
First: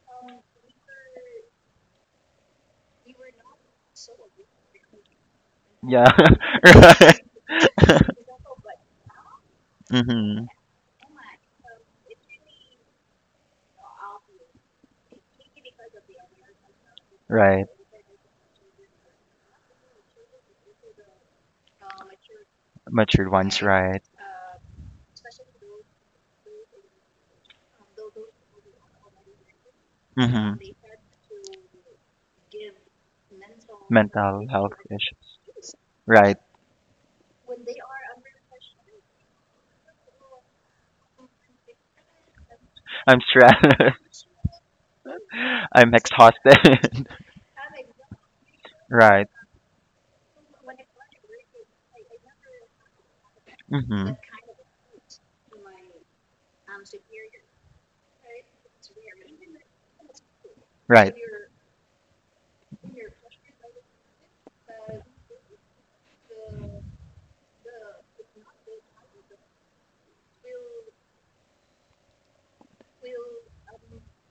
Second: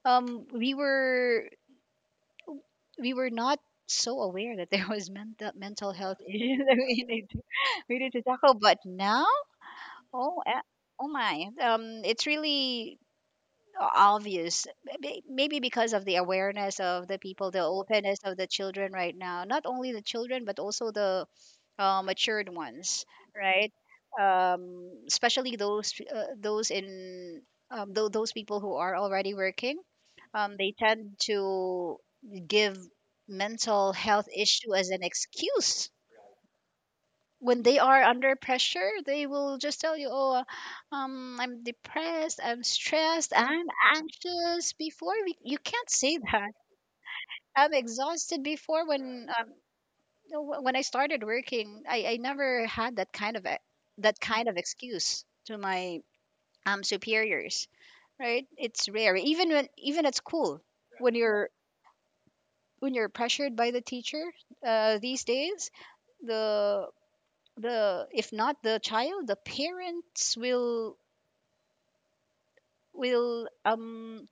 um, we were we were not so aware that there was mental Yeah. health issues that we Right. We need to tackle. But now, oh, Mm-hmm. eh, oh my, it's really obvious. Maybe maybe because of the awareness of the people, the Right. openness of the children right now, not only the children but also the matured ones, Matured ones, right? right. Um, especially those in those people who are already working, Mm-hmm. they tend to give mental health Mental issue health as an issues. excuse. Right. When they are under pressure, they will just tell you, "Oh, I'm depressed, I'm I'm stressed, I'm stressed. anxious." Before you can't I'm say that. exhausted. I'm exhausted. Before Right. when when I started working, I never had that kind of Mm-hmm. that kind of excuse to my superiors. Right? It's rare. Even when, even at school, Right. when you're, when you're pressured by the teacher these days, the the, if not the child, the parents will will um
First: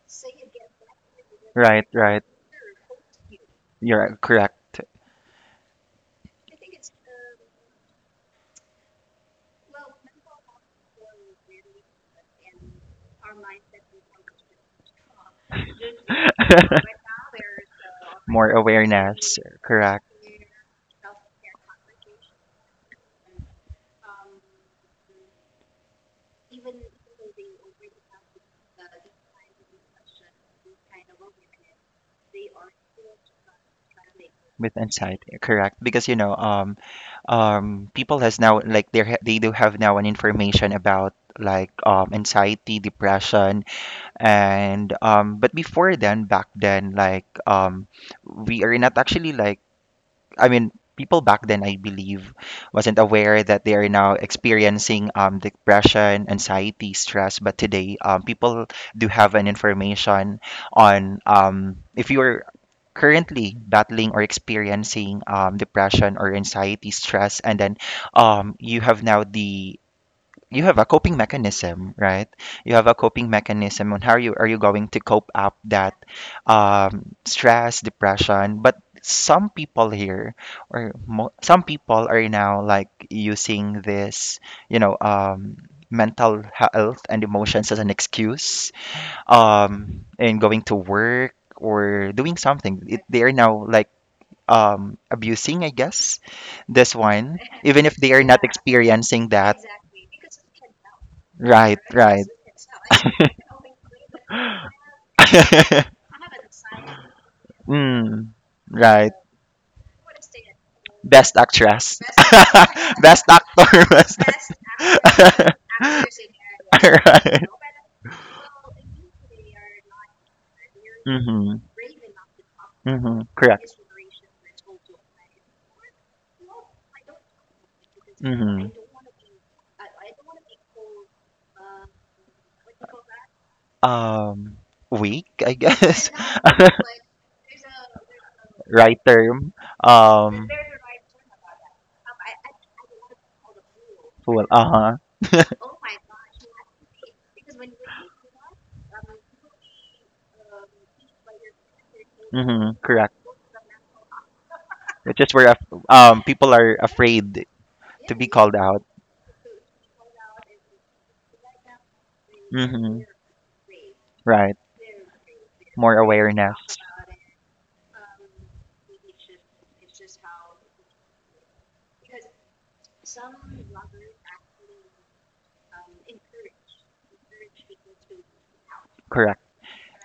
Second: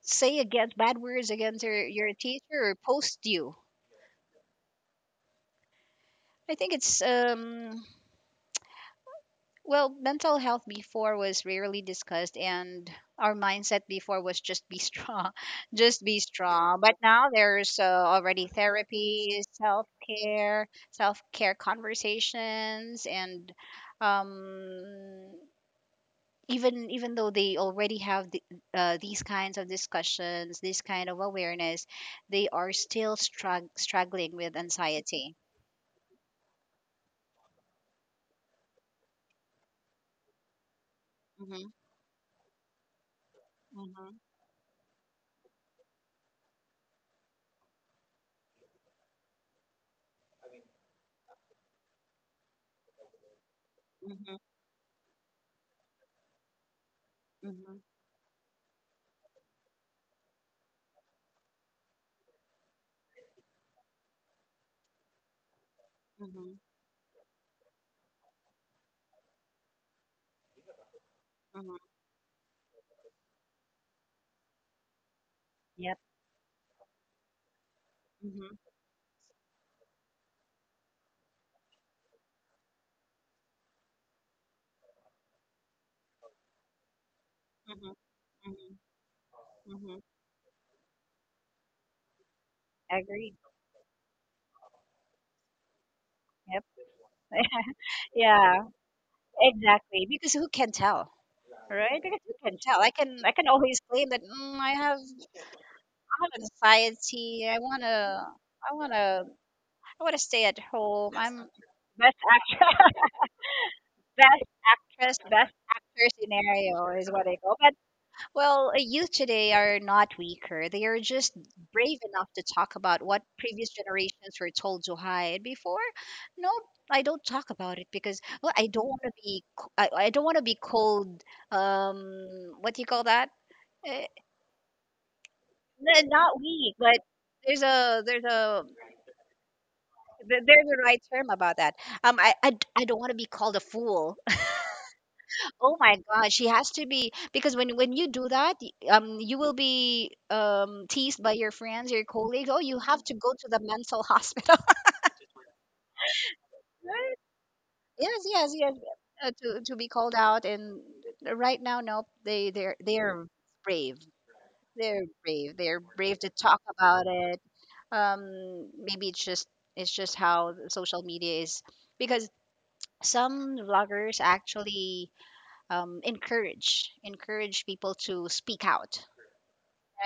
say against bad words against Right, your right. teacher or post you. You're correct. I think it's well, mental health before was rarely discussed, and our mindset before was just be strong, just be strong, but now there's already More awareness, therapy, correct. Self-care conversations, and um even though they already have these kinds of discussions, this kind of awareness, they are still struggling with With anxiety. anxiety, correct. Because people has now, like, they do have now an information about, Mm-hmm. like, anxiety, depression, Mm-hmm. and but before, then back then, like, we are not actually, like, I mean, people back then, I believe, wasn't aware that they are now Mm-hmm. experiencing depression, anxiety, stress. But Mm-hmm. today, people do have an information on, if you're currently battling or experiencing depression or Mm-hmm. anxiety, stress. And then you have now the, you have a coping Mm-hmm. mechanism, right? You have a coping mechanism on how you are, you going to cope up that Yep. Stress, Mhm, depression. But some people here, or some people are now, like, using this, you know, mental health and emotions as an mhm, excuse mhm, mhm. In going to work or doing something. It, they are Agreed. now, like, abusing, I guess, Yep. this one, even if they are not Yeah, experiencing that. exactly, because who can tell? Right, Right, because right. who can tell? I can always claim that, mm, I have anxiety. Mm, i want to right. I want to stay at home. That's, I'm Best actress. actually best actor. Best actor. Best Best actress, actor. best actor scenario is what I Right. go. But well, youth today are not weaker. They are just Mm-hmm. brave enough to talk about Mm-hmm. what previous Correct. generations were told to hide before. No, I don't talk about it because well, Mm-hmm. I don't want to be called. Um, what do you call that? Eh, Um, weak, I guess. not weak, but there's a Right term. Um, there's a right term about that. I don't want to be called a fool. well, uh-huh. Oh my God, she has to be because when you do that, you will be teased by your friends, your colleagues. Oh, Mm-hmm. you have Correct. to go to the mental hospital. Which is where um, people are Right? afraid to Yes, be yes, called yes. out. To be called out, and right now, nope. Mm-hmm. They're brave. Right. They're brave. They're More brave to awareness. talk about it. Maybe it's just, it's just how the social media is, because some vloggers actually encourage people to speak out, Correct.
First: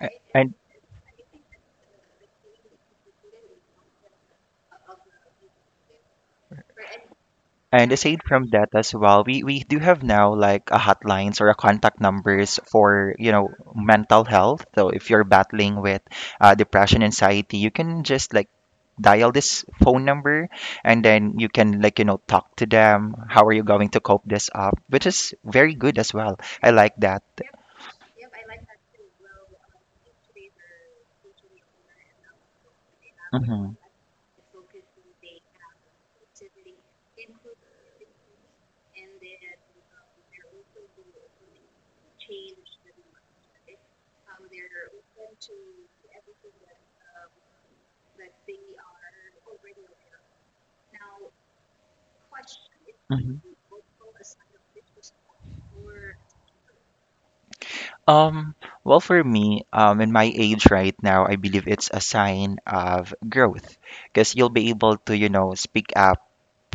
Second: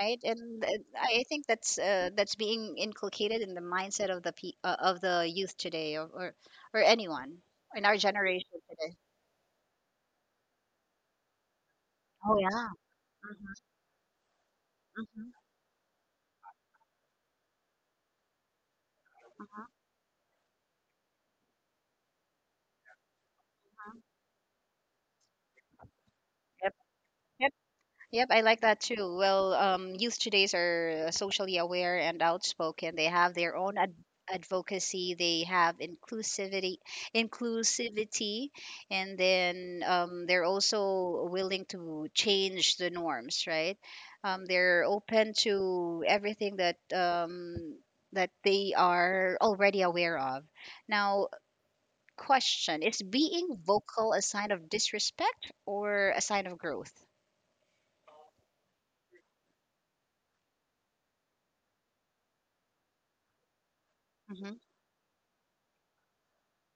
A- And And I think that's being inculcated in the mindset of the youth today, or anyone in and our aside from generation that as today. well, we do have now, like, a hotlines or a contact Oh numbers yeah. for, you know, mental health. So hmm if you're hmm battling with depression, anxiety, you can just, like, dial this phone number, and then you can, like, you know, talk to them. How are you going to cope this up? Which is very good as well. I Yep. like that. Yep. Yep, I like that too. Well, youth today's are socially aware and outspoken. They have their Mm-hmm. own advocacy. They have inclusivity, inclusivity, and then they're also willing to change the norms, right? They're open to everything that that they are already aware of. Now, question: is being vocal a sign of disrespect or a sign of growth? Um, well, for me, in my age right now, I believe it's a sign of growth because you'll Hmm be able to, you know, speak up.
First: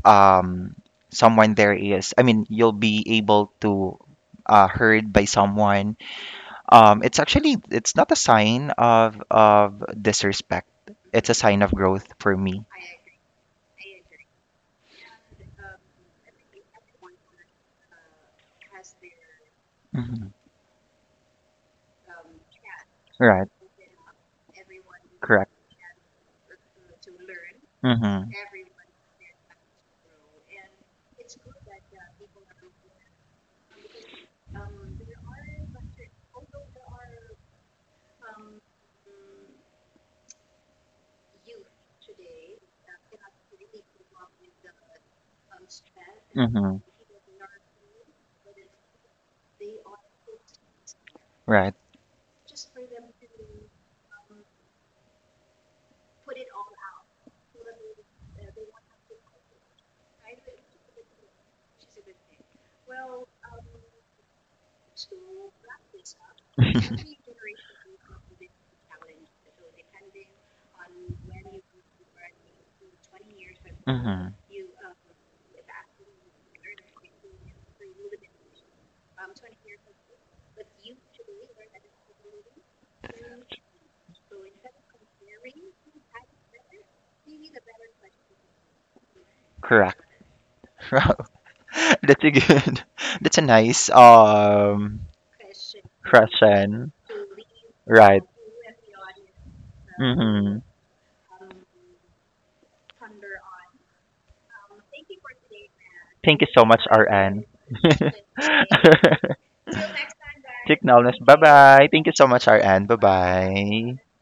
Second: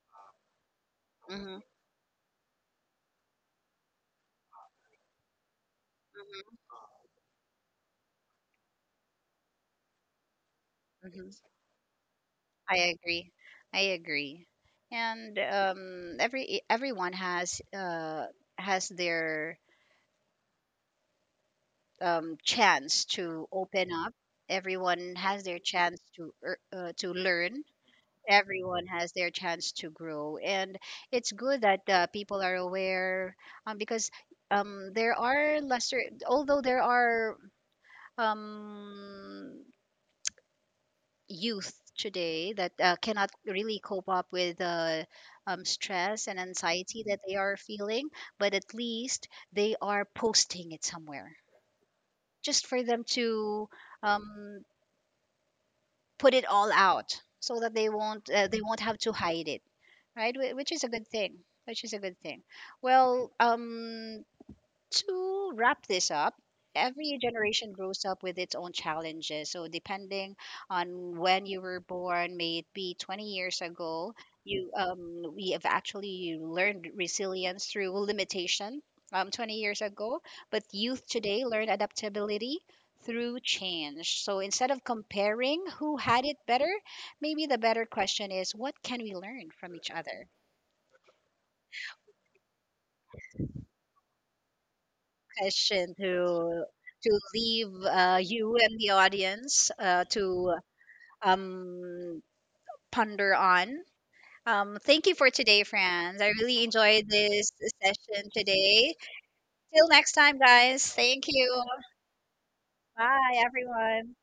Um, someone hmm there is, I mean, you'll be able to heard by someone. It's actually, it's not a sign of disrespect. It's a hmm sign of growth for me. I agree. I agree. And everyone has their Hmm. Chance to Right. open up. Everyone has Correct. their chance to to learn. Mm-hmm. Everyone has their chance to grow, and it's good that people are aware, because there are lesser. Although there are um, youth today that cannot really cope up with the stress and Mm-hmm. anxiety that they are feeling, but at least they are posting it somewhere Right. just for them to um, put it all out so that they won't have to hide it, right? Which is a good thing, which is a good thing. Well, to wrap this up, every generation grows up with its own challenges. So, depending on when you were born, may it be 20 years ago, Mm-hmm. you we have actually learned resilience through limitation 20 years ago. But youth today learn adaptability through change. So, instead of comparing who had it better, maybe the better question is, what can we learn from each Correct. other? That's a good. That's a nice Question question, to leave right? you and the audience to Mm-hmm. um, ponder on. Thank you for today, friends. I Thank you really so much, enjoyed RN. this session today. Till next time, Take guys. knowledge. Thank Bye you. bye. Thank you so much, RN. Bye Bye, bye. everyone.